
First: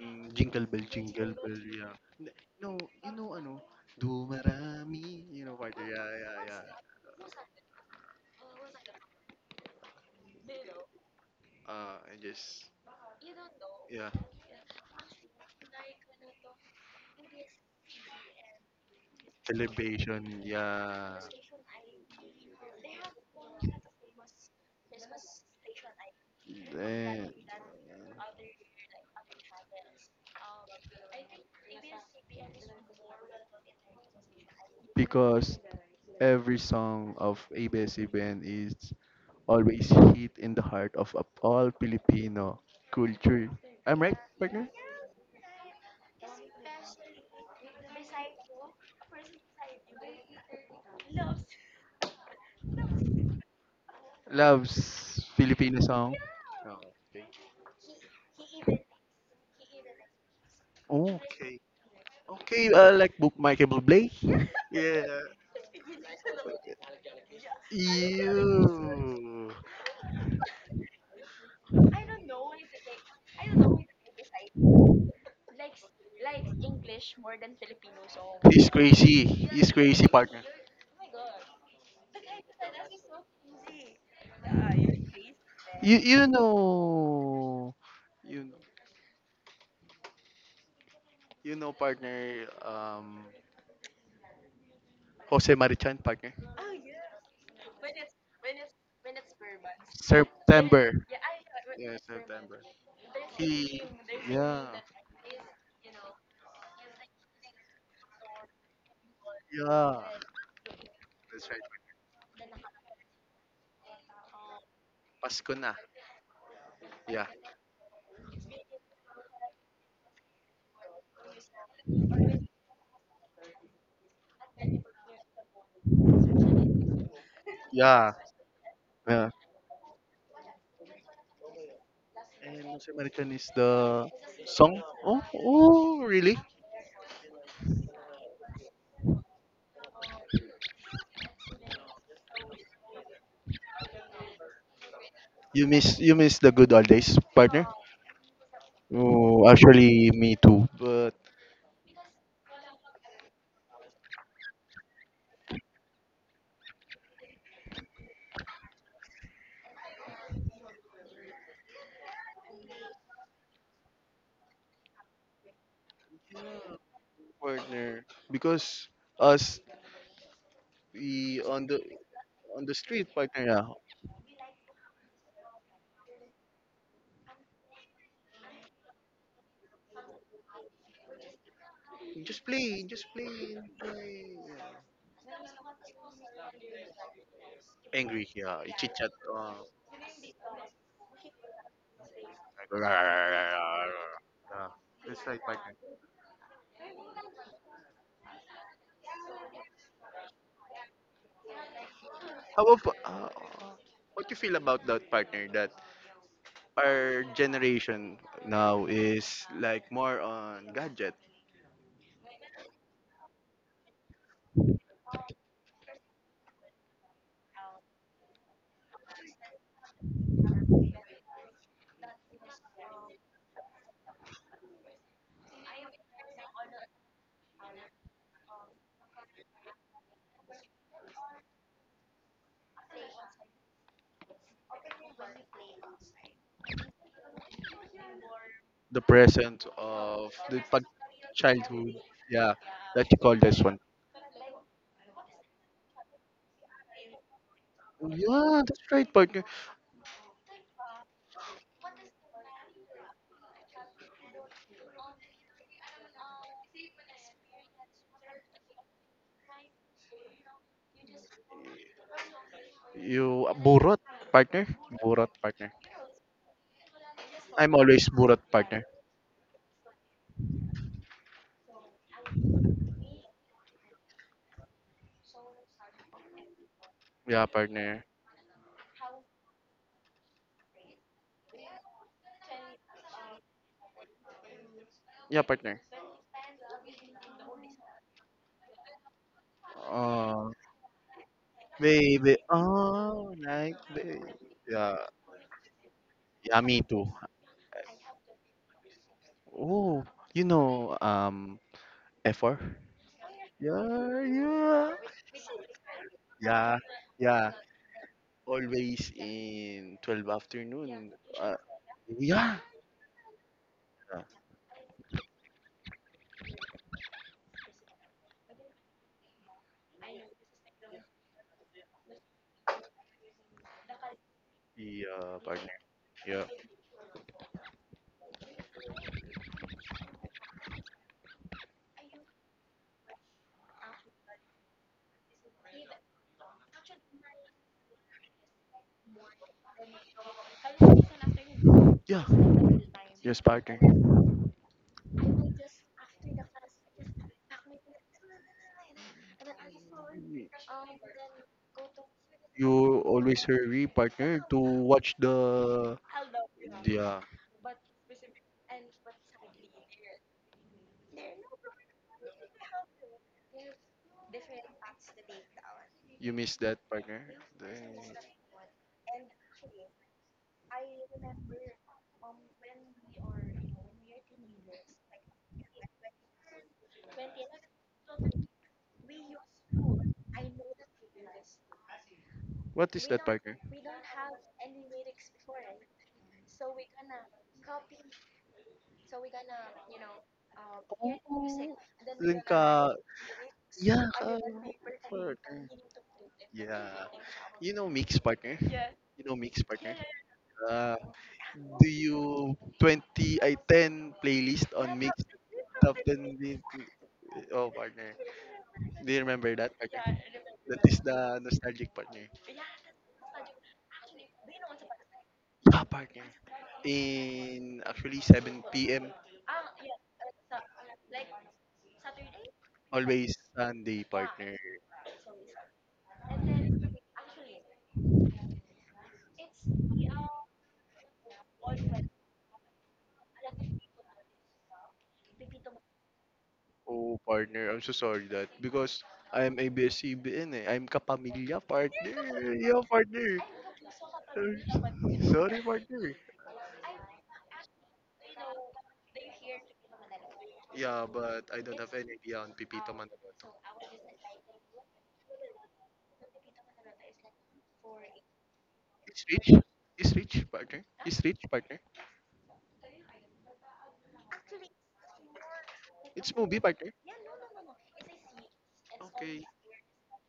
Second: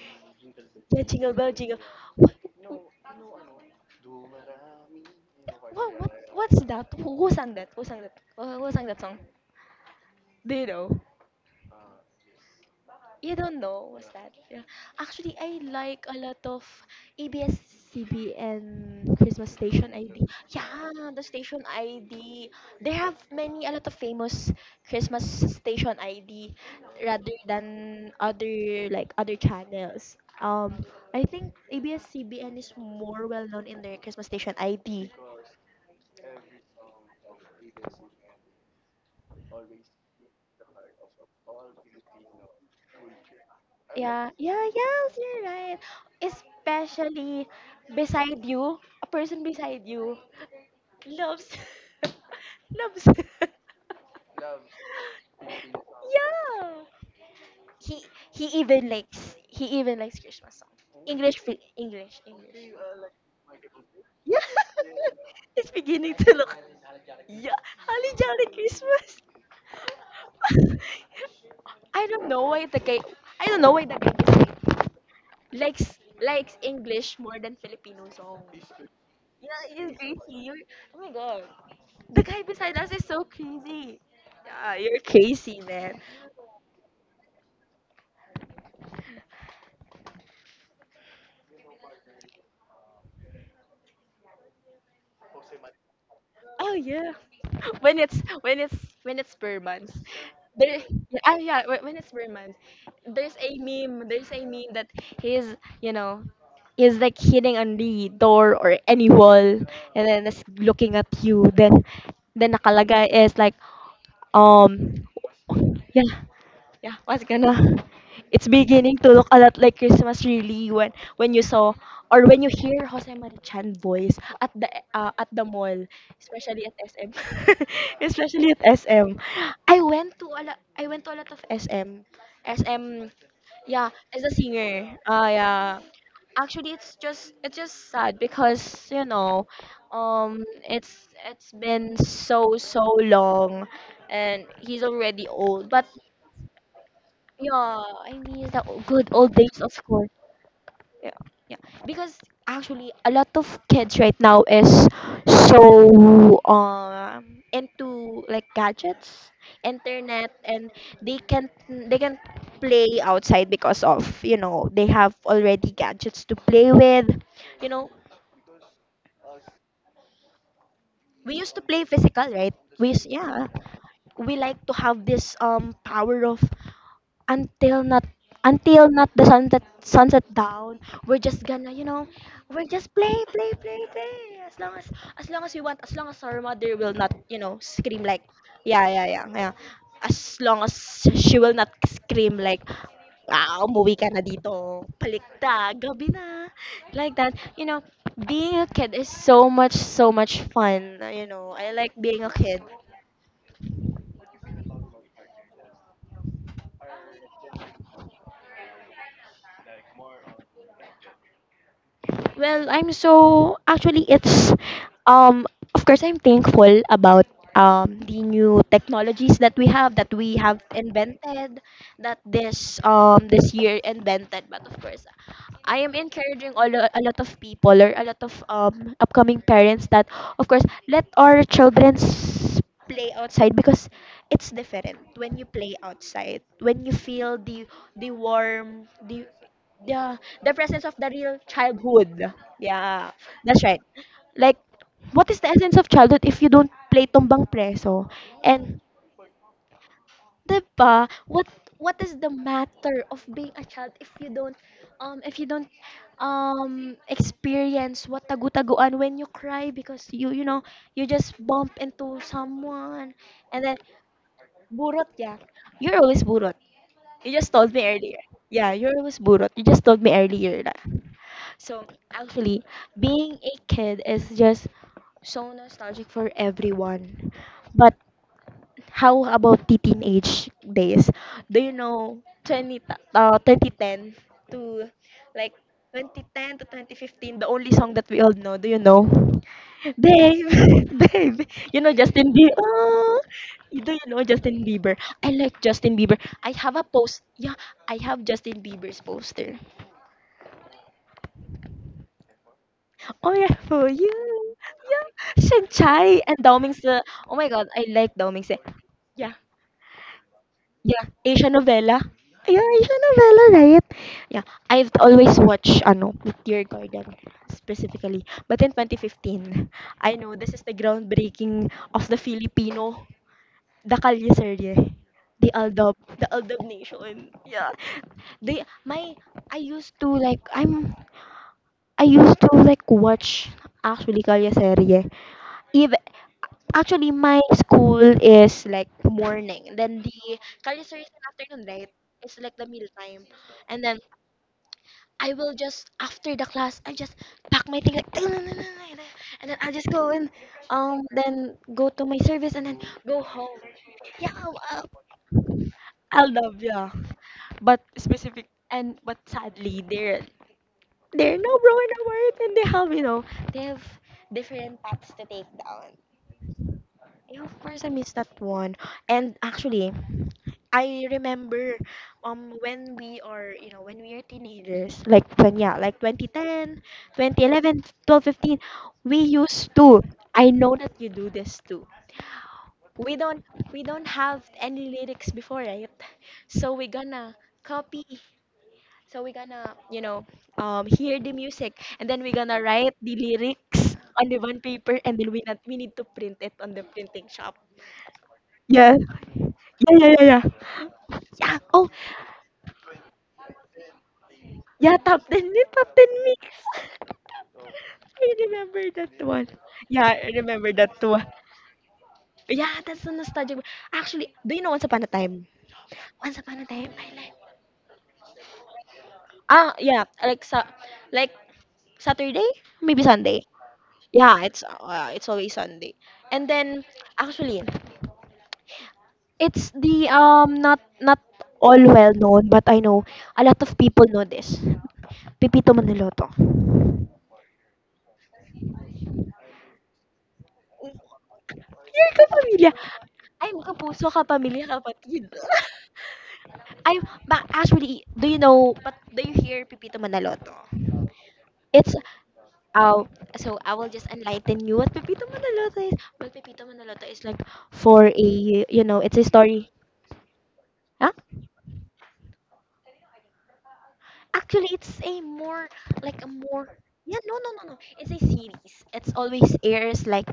Speaker 2: Mm, jingle bell,
Speaker 1: Yeah,
Speaker 2: jingle
Speaker 1: Jingle Bell,
Speaker 2: bell,
Speaker 1: Jingle.
Speaker 2: yeah.
Speaker 1: What,
Speaker 2: No, you know ano? Dumarami. You know part?
Speaker 1: what,
Speaker 2: Yeah,
Speaker 1: what,
Speaker 2: yeah,
Speaker 1: what's
Speaker 2: yeah.
Speaker 1: that? Who, who sang that? Who sang that? Who, who sang that song? Do you know?
Speaker 2: Uh, and just
Speaker 1: You don't know? Yeah, what's
Speaker 2: yeah,
Speaker 1: that? Yeah. Actually, I like a lot of A B S-C B N Christmas station ID.
Speaker 2: celebration.
Speaker 1: Yeah,
Speaker 2: Yeah.
Speaker 1: the station I D. They have many, a lot of famous Christmas station I D rather
Speaker 2: Then,
Speaker 1: than other like other channels. Um, I think A B S-C B N is more well known in their Christmas station I D. I D.
Speaker 2: because every song of A B S-C B N is always hit in the heart of a- all Filipino culture. I'm right,
Speaker 1: Yeah, yeah,
Speaker 2: partner?
Speaker 1: yes, you're right. Especially beside you, a person beside you. Loves [LAUGHS] loves [LAUGHS]
Speaker 2: Loves Filipino song.
Speaker 1: yeah.
Speaker 2: Okay.
Speaker 1: He he even likes he even likes Christmas song.
Speaker 2: Oh,
Speaker 1: English fi-
Speaker 2: okay.
Speaker 1: English.
Speaker 2: Okay,
Speaker 1: English.
Speaker 2: uh, like Book Michael Bublé.
Speaker 1: Yeah.
Speaker 2: [LAUGHS] Yeah.
Speaker 1: [LAUGHS] It's beginning to look, yeah, Holly Jolly Christmas.
Speaker 2: Ew.
Speaker 1: [LAUGHS] I don't know why the guy I don't know why the guy is like, likes likes English more than Filipino song.
Speaker 2: He's crazy. He's
Speaker 1: Yeah, it is
Speaker 2: crazy,
Speaker 1: crazy.
Speaker 2: partner.
Speaker 1: You're, oh my god. The guy beside us is so crazy. Yeah, you're crazy,
Speaker 2: You
Speaker 1: man.
Speaker 2: you know, you know, you know, partner. Um, Jose Marichan, partner.
Speaker 1: Oh yeah. [LAUGHS] When it's when it's when it's per month. There,
Speaker 2: September.
Speaker 1: ah yeah, when when
Speaker 2: Yeah,
Speaker 1: it's per month.
Speaker 2: September.
Speaker 1: There's a
Speaker 2: He.
Speaker 1: meme, there's a
Speaker 2: Yeah.
Speaker 1: meme that he's, you know, is like hitting on the door or any wall
Speaker 2: Yeah.
Speaker 1: and then is looking at you. Then then nakalagay is like, um
Speaker 2: Pasko na.
Speaker 1: yeah, yeah, what's
Speaker 2: Yeah.
Speaker 1: gonna, it's beginning to look a lot like Christmas really when when you saw or when you hear Jose Marichan voice at the, uh, at the mall, especially at S M. [LAUGHS]
Speaker 2: Yeah.
Speaker 1: Especially at S M.
Speaker 2: Yeah.
Speaker 1: I went to a lot, I went to a lot of S M.
Speaker 2: And Jose
Speaker 1: S M,
Speaker 2: Marichan is
Speaker 1: yeah,
Speaker 2: the
Speaker 1: as a
Speaker 2: song.
Speaker 1: singer.
Speaker 2: Oh,
Speaker 1: Ah, yeah.
Speaker 2: oh, really?
Speaker 1: Actually, it's just it's just sad because, you know, um, it's it's been so so long, and he's already
Speaker 2: You
Speaker 1: old. But
Speaker 2: miss you miss the good old days,
Speaker 1: yeah,
Speaker 2: partner.
Speaker 1: I miss the o- good old
Speaker 2: Oh,
Speaker 1: days of school.
Speaker 2: actually, me too. But
Speaker 1: Yeah, yeah. Because actually, a lot of kids right now is so um into like gadgets, internet, and they can they can play outside because of, you know, they have already gadgets to play with. You know,
Speaker 2: partner, because us
Speaker 1: we
Speaker 2: we
Speaker 1: used to
Speaker 2: on the
Speaker 1: play physical, right?
Speaker 2: on the
Speaker 1: We
Speaker 2: street
Speaker 1: used,
Speaker 2: partner,
Speaker 1: yeah,
Speaker 2: yeah.
Speaker 1: we like to have this um power of until not, until not the sunset, sunset down, we're just gonna, you know,
Speaker 2: Just
Speaker 1: we're
Speaker 2: play,
Speaker 1: just
Speaker 2: just
Speaker 1: play play
Speaker 2: play,
Speaker 1: play
Speaker 2: play.
Speaker 1: play as long as as long as we want, as long as our mother will not, you know, scream like,
Speaker 2: Angry, yeah.
Speaker 1: yeah
Speaker 2: It's,
Speaker 1: yeah yeah yeah,
Speaker 2: uh,
Speaker 1: as long as she will not scream like,
Speaker 2: like, "Rah, rah, rah, rah,
Speaker 1: ah
Speaker 2: rah, rah."
Speaker 1: umuwi ka na dito
Speaker 2: Yeah. That's right,
Speaker 1: palikta
Speaker 2: partner.
Speaker 1: gabi na, like that, you know. Being a kid is so much, so much fun, you know. I like being a kid.
Speaker 2: How about uh, what you feel about that partner? That our generation now is like more on gadget,
Speaker 1: Well, I'm so, actually it's, um of course I'm thankful about um the new technologies that we have, that we have invented, that this um this year invented, but of course I am encouraging all a lot of people or a lot of um upcoming parents that of course let our children s- play outside, because it's different when you play outside, when you feel the the warm
Speaker 2: the
Speaker 1: the
Speaker 2: present
Speaker 1: yeah,
Speaker 2: of
Speaker 1: the
Speaker 2: the pag-
Speaker 1: presence of the real
Speaker 2: childhood.
Speaker 1: childhood,
Speaker 2: Yeah, that
Speaker 1: yeah,
Speaker 2: you call this
Speaker 1: that's
Speaker 2: one.
Speaker 1: right. Like, what is the essence of childhood if you don't play tumbang preso?
Speaker 2: Yeah,
Speaker 1: And
Speaker 2: that's right, partner.
Speaker 1: ba, what what is the matter of being a child if you don't um if you don't um experience what tagu-taguan, when you cry because you you know, you just bump into someone
Speaker 2: You
Speaker 1: and then
Speaker 2: burot, partner.
Speaker 1: burot,
Speaker 2: Burot,
Speaker 1: yeah,
Speaker 2: partner.
Speaker 1: you're always burot, you just told
Speaker 2: I'm
Speaker 1: me
Speaker 2: always
Speaker 1: earlier,
Speaker 2: burot,
Speaker 1: yeah,
Speaker 2: partner.
Speaker 1: you're always burot, you just told me earlier that, so actually, being a kid is just so nostalgic for everyone.
Speaker 2: Yeah,
Speaker 1: But
Speaker 2: partner.
Speaker 1: how about the teenage days? Do you know twenty, t- uh, twenty ten to
Speaker 2: Yeah, partner.
Speaker 1: like twenty ten to twenty fifteen, the only song that we all know, do you know? Babe,
Speaker 2: Oh,
Speaker 1: [LAUGHS] babe, you know Justin
Speaker 2: baby,
Speaker 1: Bieber. Oh,
Speaker 2: oh, like
Speaker 1: you do you
Speaker 2: baby.
Speaker 1: know Justin Bieber?
Speaker 2: Yeah,
Speaker 1: I like Justin Bieber. I
Speaker 2: yeah,
Speaker 1: have
Speaker 2: me
Speaker 1: a
Speaker 2: too.
Speaker 1: post. Yeah, I have Justin Bieber's poster.
Speaker 2: Oh, you know, um, F four.
Speaker 1: Oh yeah, for
Speaker 2: Yeah,
Speaker 1: you,
Speaker 2: yeah,
Speaker 1: yeah. Sheng Chai and Dao
Speaker 2: yeah,
Speaker 1: Mingse. Oh my
Speaker 2: yeah.
Speaker 1: god, I like Dao Mingse.
Speaker 2: Always
Speaker 1: Yeah,
Speaker 2: in twelve
Speaker 1: yeah.
Speaker 2: afternoon.
Speaker 1: Asian novella.
Speaker 2: Yeah.
Speaker 1: Yeah, Asian novella, right?
Speaker 2: Yeah.
Speaker 1: Yeah, I've always watched ano, Meteor Garden specifically. But in twenty fifteen, I know this is the groundbreaking of the Filipino, the Kalye Serye.
Speaker 2: Yeah.
Speaker 1: The
Speaker 2: part-
Speaker 1: Aldab, the
Speaker 2: Yeah.
Speaker 1: Aldab Nation. Yeah. They my I used to like I'm I used to like watch actually Kalye Serye. If Actually, my school is like morning, then the college is afternoon, right?
Speaker 2: Yeah,
Speaker 1: The meal time,
Speaker 2: Yes, partner.
Speaker 1: and then I will just after the class, I just pack my thing like, [LAUGHS] and then I'll just go and um then go to my service and then
Speaker 2: You
Speaker 1: go
Speaker 2: always
Speaker 1: home.
Speaker 2: hurry,
Speaker 1: Yeah,
Speaker 2: partner,
Speaker 1: I'll,
Speaker 2: to
Speaker 1: I'll,
Speaker 2: watch the.
Speaker 1: I'll love yeah.
Speaker 2: Yeah,
Speaker 1: But specific and but sadly, they're they are no bro in the world, and they have you know they have different paths to take down.
Speaker 2: you miss that, partner.
Speaker 1: Yeah, of course, I miss
Speaker 2: Dang.
Speaker 1: that one. And actually, I remember um when we are you know when we are teenagers like when yeah like twenty ten twenty eleven twelve fifteen we used to. I know that you do this too.
Speaker 2: What is
Speaker 1: we
Speaker 2: that,
Speaker 1: don't
Speaker 2: partner?
Speaker 1: we don't have any lyrics before, right? So we're gonna copy, so we're gonna you know um hear the music
Speaker 2: Oh,
Speaker 1: and then we're
Speaker 2: then
Speaker 1: gonna write
Speaker 2: ka.
Speaker 1: the lyrics
Speaker 2: Yeah,
Speaker 1: on the
Speaker 2: ka.
Speaker 1: one paper, and then we not,
Speaker 2: Partner.
Speaker 1: we need to print it on the
Speaker 2: Yeah.
Speaker 1: printing shop.
Speaker 2: You know mix, partner.
Speaker 1: Yeah.
Speaker 2: You know mix,
Speaker 1: Yeah,
Speaker 2: partner.
Speaker 1: yeah, yeah, yeah.
Speaker 2: Uh,
Speaker 1: yeah. Oh,
Speaker 2: do you twenty I ten playlist
Speaker 1: yeah,
Speaker 2: on mix?
Speaker 1: top ten, eh, top ten mix.
Speaker 2: Then we- oh, partner.
Speaker 1: [LAUGHS] I remember that
Speaker 2: Do you
Speaker 1: one.
Speaker 2: remember that?
Speaker 1: Yeah, I remember
Speaker 2: That
Speaker 1: that
Speaker 2: is
Speaker 1: one.
Speaker 2: the nostalgic partner.
Speaker 1: Yeah, that's the nostalgic. one. Actually, do you know Once Upon a Time?
Speaker 2: Yeah, partner.
Speaker 1: Once Upon a Time, I like.
Speaker 2: In actually seven p m.
Speaker 1: Ah, yeah, like sa, like Saturday, maybe
Speaker 2: Always
Speaker 1: Sunday.
Speaker 2: Sunday, yeah,
Speaker 1: Yeah,
Speaker 2: partner.
Speaker 1: it's uh, it's always Sunday. And then actually, it's the um not not all well known, but I know a lot of people know this. Pipito Manaloto.
Speaker 2: Oh, partner, I'm so sorry that because I'm abs eh. I'm kapamilya,
Speaker 1: You're
Speaker 2: partner.
Speaker 1: kapamilya.
Speaker 2: Yeah, partner.
Speaker 1: I'm kapuso, kapamilya,
Speaker 2: [LAUGHS]
Speaker 1: kapatid. [LAUGHS]
Speaker 2: Sorry, partner.
Speaker 1: I But actually, do you know? But do you hear Pipito Manaloto?
Speaker 2: Yeah, but I don't
Speaker 1: It's
Speaker 2: have any idea on P P.
Speaker 1: uh, so I will just enlighten you what Pipito Manaloto is. Well, Pipito Manaloto is like for a you know, it's a
Speaker 2: Rich?
Speaker 1: story.
Speaker 2: Is rich, partner?
Speaker 1: Huh?
Speaker 2: Is rich, partner?
Speaker 1: Actually, it's a more like a
Speaker 2: It's movie,
Speaker 1: more,
Speaker 2: partner.
Speaker 1: yeah no no no no it's a series. It's
Speaker 2: Okay.
Speaker 1: always airs like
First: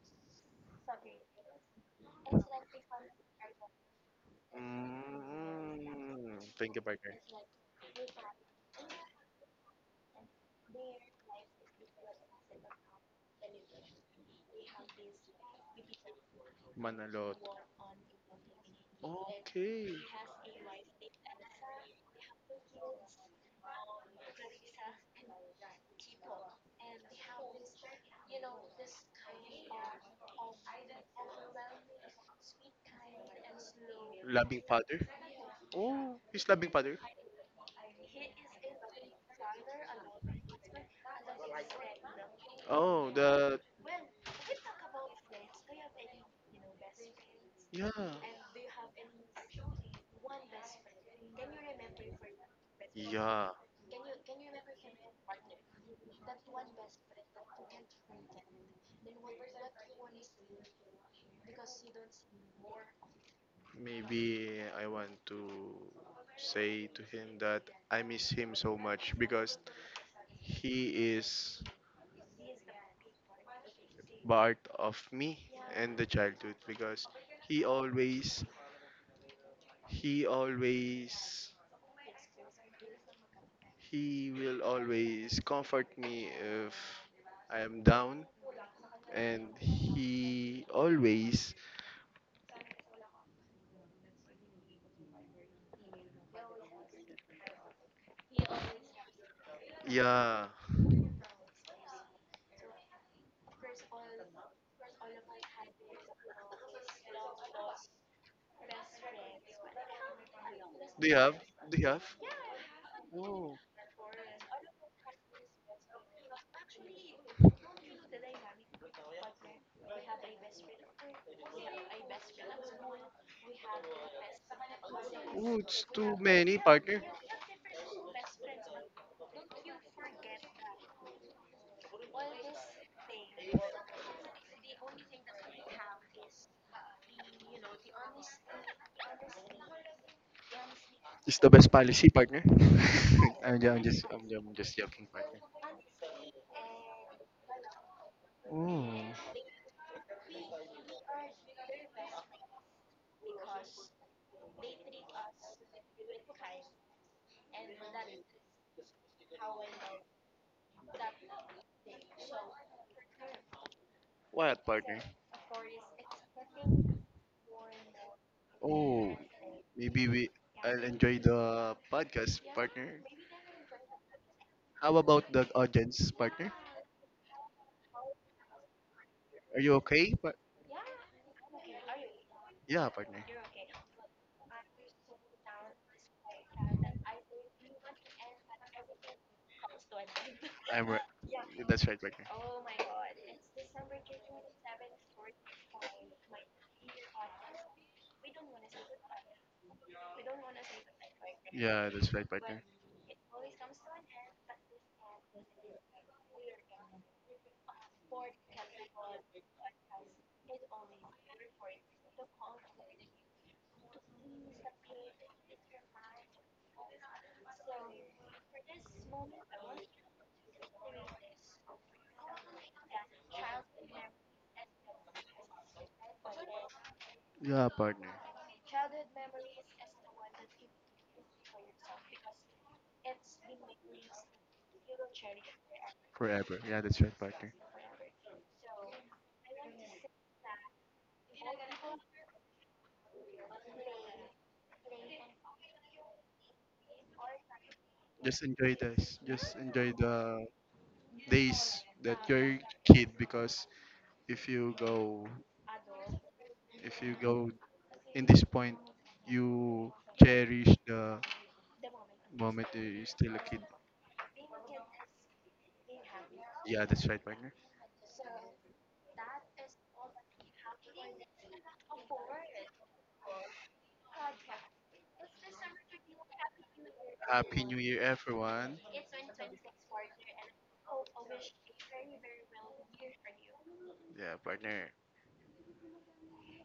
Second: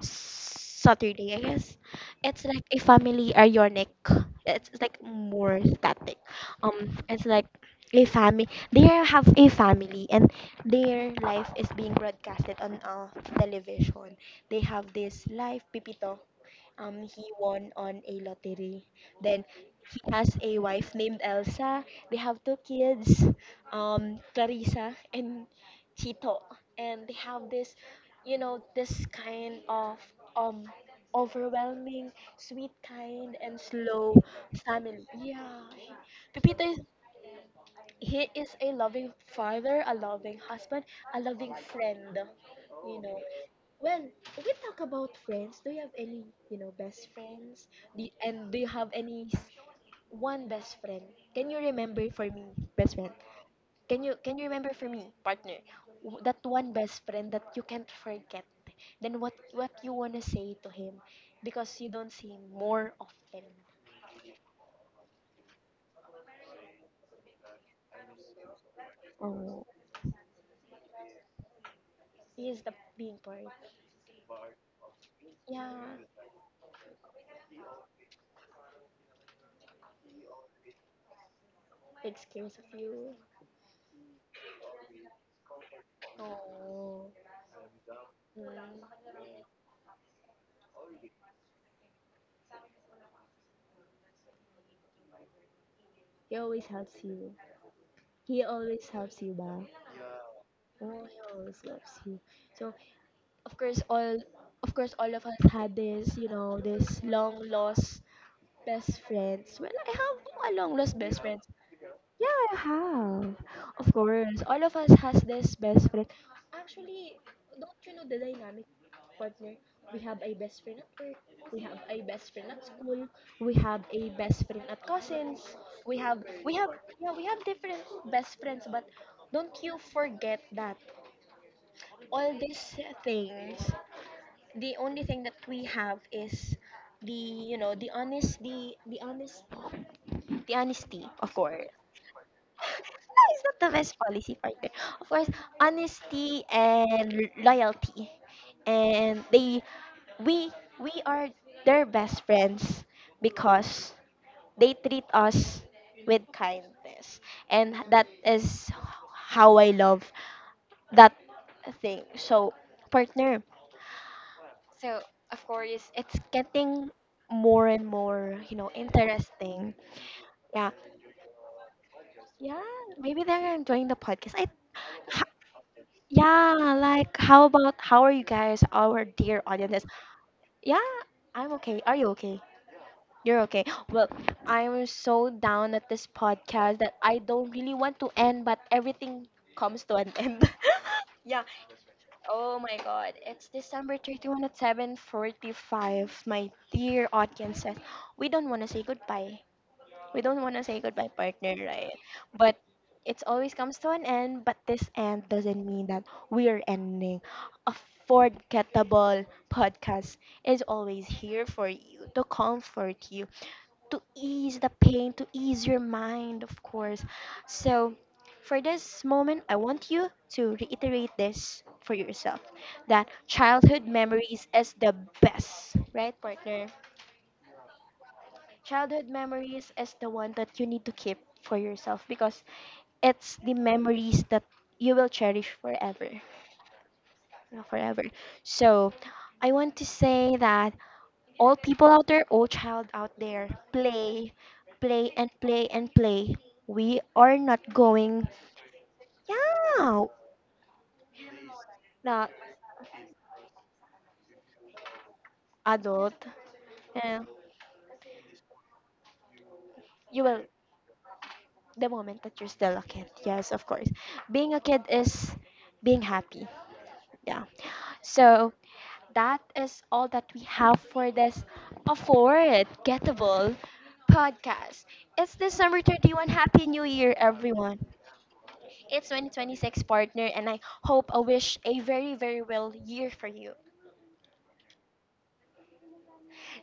Speaker 1: Saturday, I guess. It's like a family ironic. It's it's like more static.
Speaker 2: Mm, thank you,
Speaker 1: Um,
Speaker 2: partner.
Speaker 1: it's like a family. They have a family and their life is being broadcasted on uh, television. They have this live pipito, um he
Speaker 2: Manalot.
Speaker 1: won on a lottery. Then
Speaker 2: Okay.
Speaker 1: he has a wife named Elsa. They have two kids, um Clarissa and Chito. And they have this, you know, this kind of um overwhelming, sweet kind and slow
Speaker 2: Loving father?
Speaker 1: family. Yeah.
Speaker 2: Oh, his
Speaker 1: Pepito
Speaker 2: loving
Speaker 1: is
Speaker 2: father.
Speaker 1: He is a loving father, a loving husband, a loving friend. You
Speaker 2: Oh,
Speaker 1: know,
Speaker 2: the
Speaker 1: well, if we talk about friends, do you have any, you know, best friends?
Speaker 2: yeah,
Speaker 1: Do you- and do you have any s- one best friend? Can you remember for me, best friend?
Speaker 2: yeah.
Speaker 1: Can you can you remember for me, partner, w- that one best friend that you can't forget? Then what what you wanna say to him, because you don't see him more often.
Speaker 2: Maybe I want to say to him that I miss him so much because
Speaker 1: Oh.
Speaker 2: he is
Speaker 1: He is the being part.
Speaker 2: part of me
Speaker 1: Yeah.
Speaker 2: and the childhood because he always, he always,
Speaker 1: Big scares of you.
Speaker 2: he will always comfort me if
Speaker 1: Oh.
Speaker 2: I am down
Speaker 1: Mm.
Speaker 2: and he always,
Speaker 1: He always helps you. He always helps you ba?
Speaker 2: yeah.
Speaker 1: Oh, he always loves you. So, of course, all of course, all of us had this, you know, this long lost best friends. Well, I have a long lost
Speaker 2: Do you
Speaker 1: best
Speaker 2: have?
Speaker 1: friend.
Speaker 2: Do you have?
Speaker 1: Yeah, I have. Of course, all of us has this best friend. Actually, don't you know the dynamic, partner? We have a best friend at work. We have a best friend at school. We have a best friend at cousins.
Speaker 2: Oh, it's
Speaker 1: We
Speaker 2: too
Speaker 1: have we
Speaker 2: many,
Speaker 1: have
Speaker 2: partner.
Speaker 1: yeah, we have different best friends, but don't you forget that all these things, the only thing that we have is the you know the honest the the honest the honesty, of
Speaker 2: It's the
Speaker 1: course.
Speaker 2: best policy, partner.
Speaker 1: No, it's
Speaker 2: [LAUGHS]
Speaker 1: not
Speaker 2: I'm,
Speaker 1: the
Speaker 2: ju- I'm
Speaker 1: best
Speaker 2: just, I'm,
Speaker 1: policy,
Speaker 2: ju- I'm
Speaker 1: partner.
Speaker 2: just joking,
Speaker 1: Of course,
Speaker 2: partner.
Speaker 1: honesty and l- loyalty. And
Speaker 2: Oh,
Speaker 1: they we we are their best friends because they treat us with kindness. And that is how I love that thing. So, partner,
Speaker 2: what, partner?
Speaker 1: it's getting more and more, you know,
Speaker 2: Oh,
Speaker 1: interesting.
Speaker 2: maybe we,
Speaker 1: Yeah.
Speaker 2: I'll enjoy the podcast,
Speaker 1: Yeah,
Speaker 2: partner.
Speaker 1: maybe they're enjoying the podcast. I
Speaker 2: How about the audience, partner?
Speaker 1: Yeah, like how about how are you guys, our dear
Speaker 2: Are you
Speaker 1: audiences?
Speaker 2: okay? But
Speaker 1: Yeah, I'm okay. Are you okay?
Speaker 2: yeah, partner.
Speaker 1: You're okay. Well, I'm so down at this podcast that I don't really want to end, but everything comes to an end.
Speaker 2: I'm
Speaker 1: [LAUGHS]
Speaker 2: right.
Speaker 1: yeah.
Speaker 2: That's right, partner.
Speaker 1: Oh my god. It's December thirty-first at seven forty-five, my dear audiences. We don't want to say goodbye, we don't want to say goodbye, partner,
Speaker 2: Yeah,
Speaker 1: right?
Speaker 2: that's right,
Speaker 1: But
Speaker 2: partner.
Speaker 1: it always comes to an end, but this end doesn't mean that we are ending. A forgettable podcast is always here for you, to comfort you, to ease the pain, to ease your mind, of course. So for this moment, I want you to reiterate this for yourself, that childhood memories is the best, right, partner?
Speaker 2: Yeah, partner.
Speaker 1: Childhood memories is the one that you need to keep for yourself, because it's the memories that you will cherish forever. You
Speaker 2: Forever. Yeah, that's right, partner.
Speaker 1: Forever. So I want to say that all people out there, all child out there, play, play and play and play. We are not going,
Speaker 2: Just enjoy this. Just enjoy
Speaker 1: yeah,
Speaker 2: the days that
Speaker 1: not
Speaker 2: you're a kid because if you go
Speaker 1: adult.
Speaker 2: if you
Speaker 1: eh,
Speaker 2: go in this point, you
Speaker 1: you will,
Speaker 2: cherish the
Speaker 1: the moment that you're
Speaker 2: moment
Speaker 1: still
Speaker 2: that
Speaker 1: a
Speaker 2: you're
Speaker 1: kid.
Speaker 2: still a
Speaker 1: Yes,
Speaker 2: kid.
Speaker 1: of course. Being a kid is being happy.
Speaker 2: Yeah, that's right,
Speaker 1: Yeah.
Speaker 2: partner.
Speaker 1: So that is all that we have for this affordable podcast. It's December thirty-first. Happy New Year,
Speaker 2: Happy New
Speaker 1: everyone.
Speaker 2: Year, everyone.
Speaker 1: It's twenty twenty-six, partner, and I hope I wish a very, very well year for you.
Speaker 2: Yeah, partner.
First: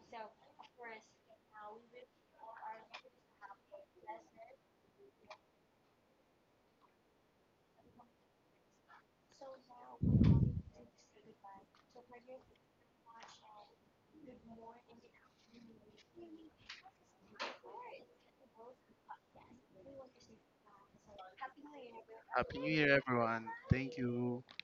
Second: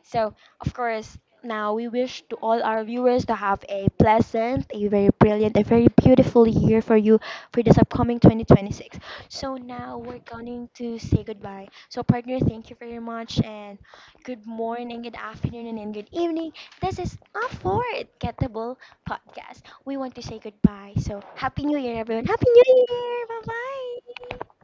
Speaker 1: So, of course, now we wish to all our viewers to have a pleasant, a very brilliant, a very beautiful year for you for this upcoming twenty twenty-six. So, now we're going to say goodbye. So, partner, thank you very much, and good morning, good afternoon, and good evening. This is a Ford Gettable podcast. We want to say goodbye. So, Happy New Year, everyone. Happy New
Speaker 2: New Year,
Speaker 1: Year.
Speaker 2: everyone. Thank
Speaker 1: Bye
Speaker 2: you.
Speaker 1: bye.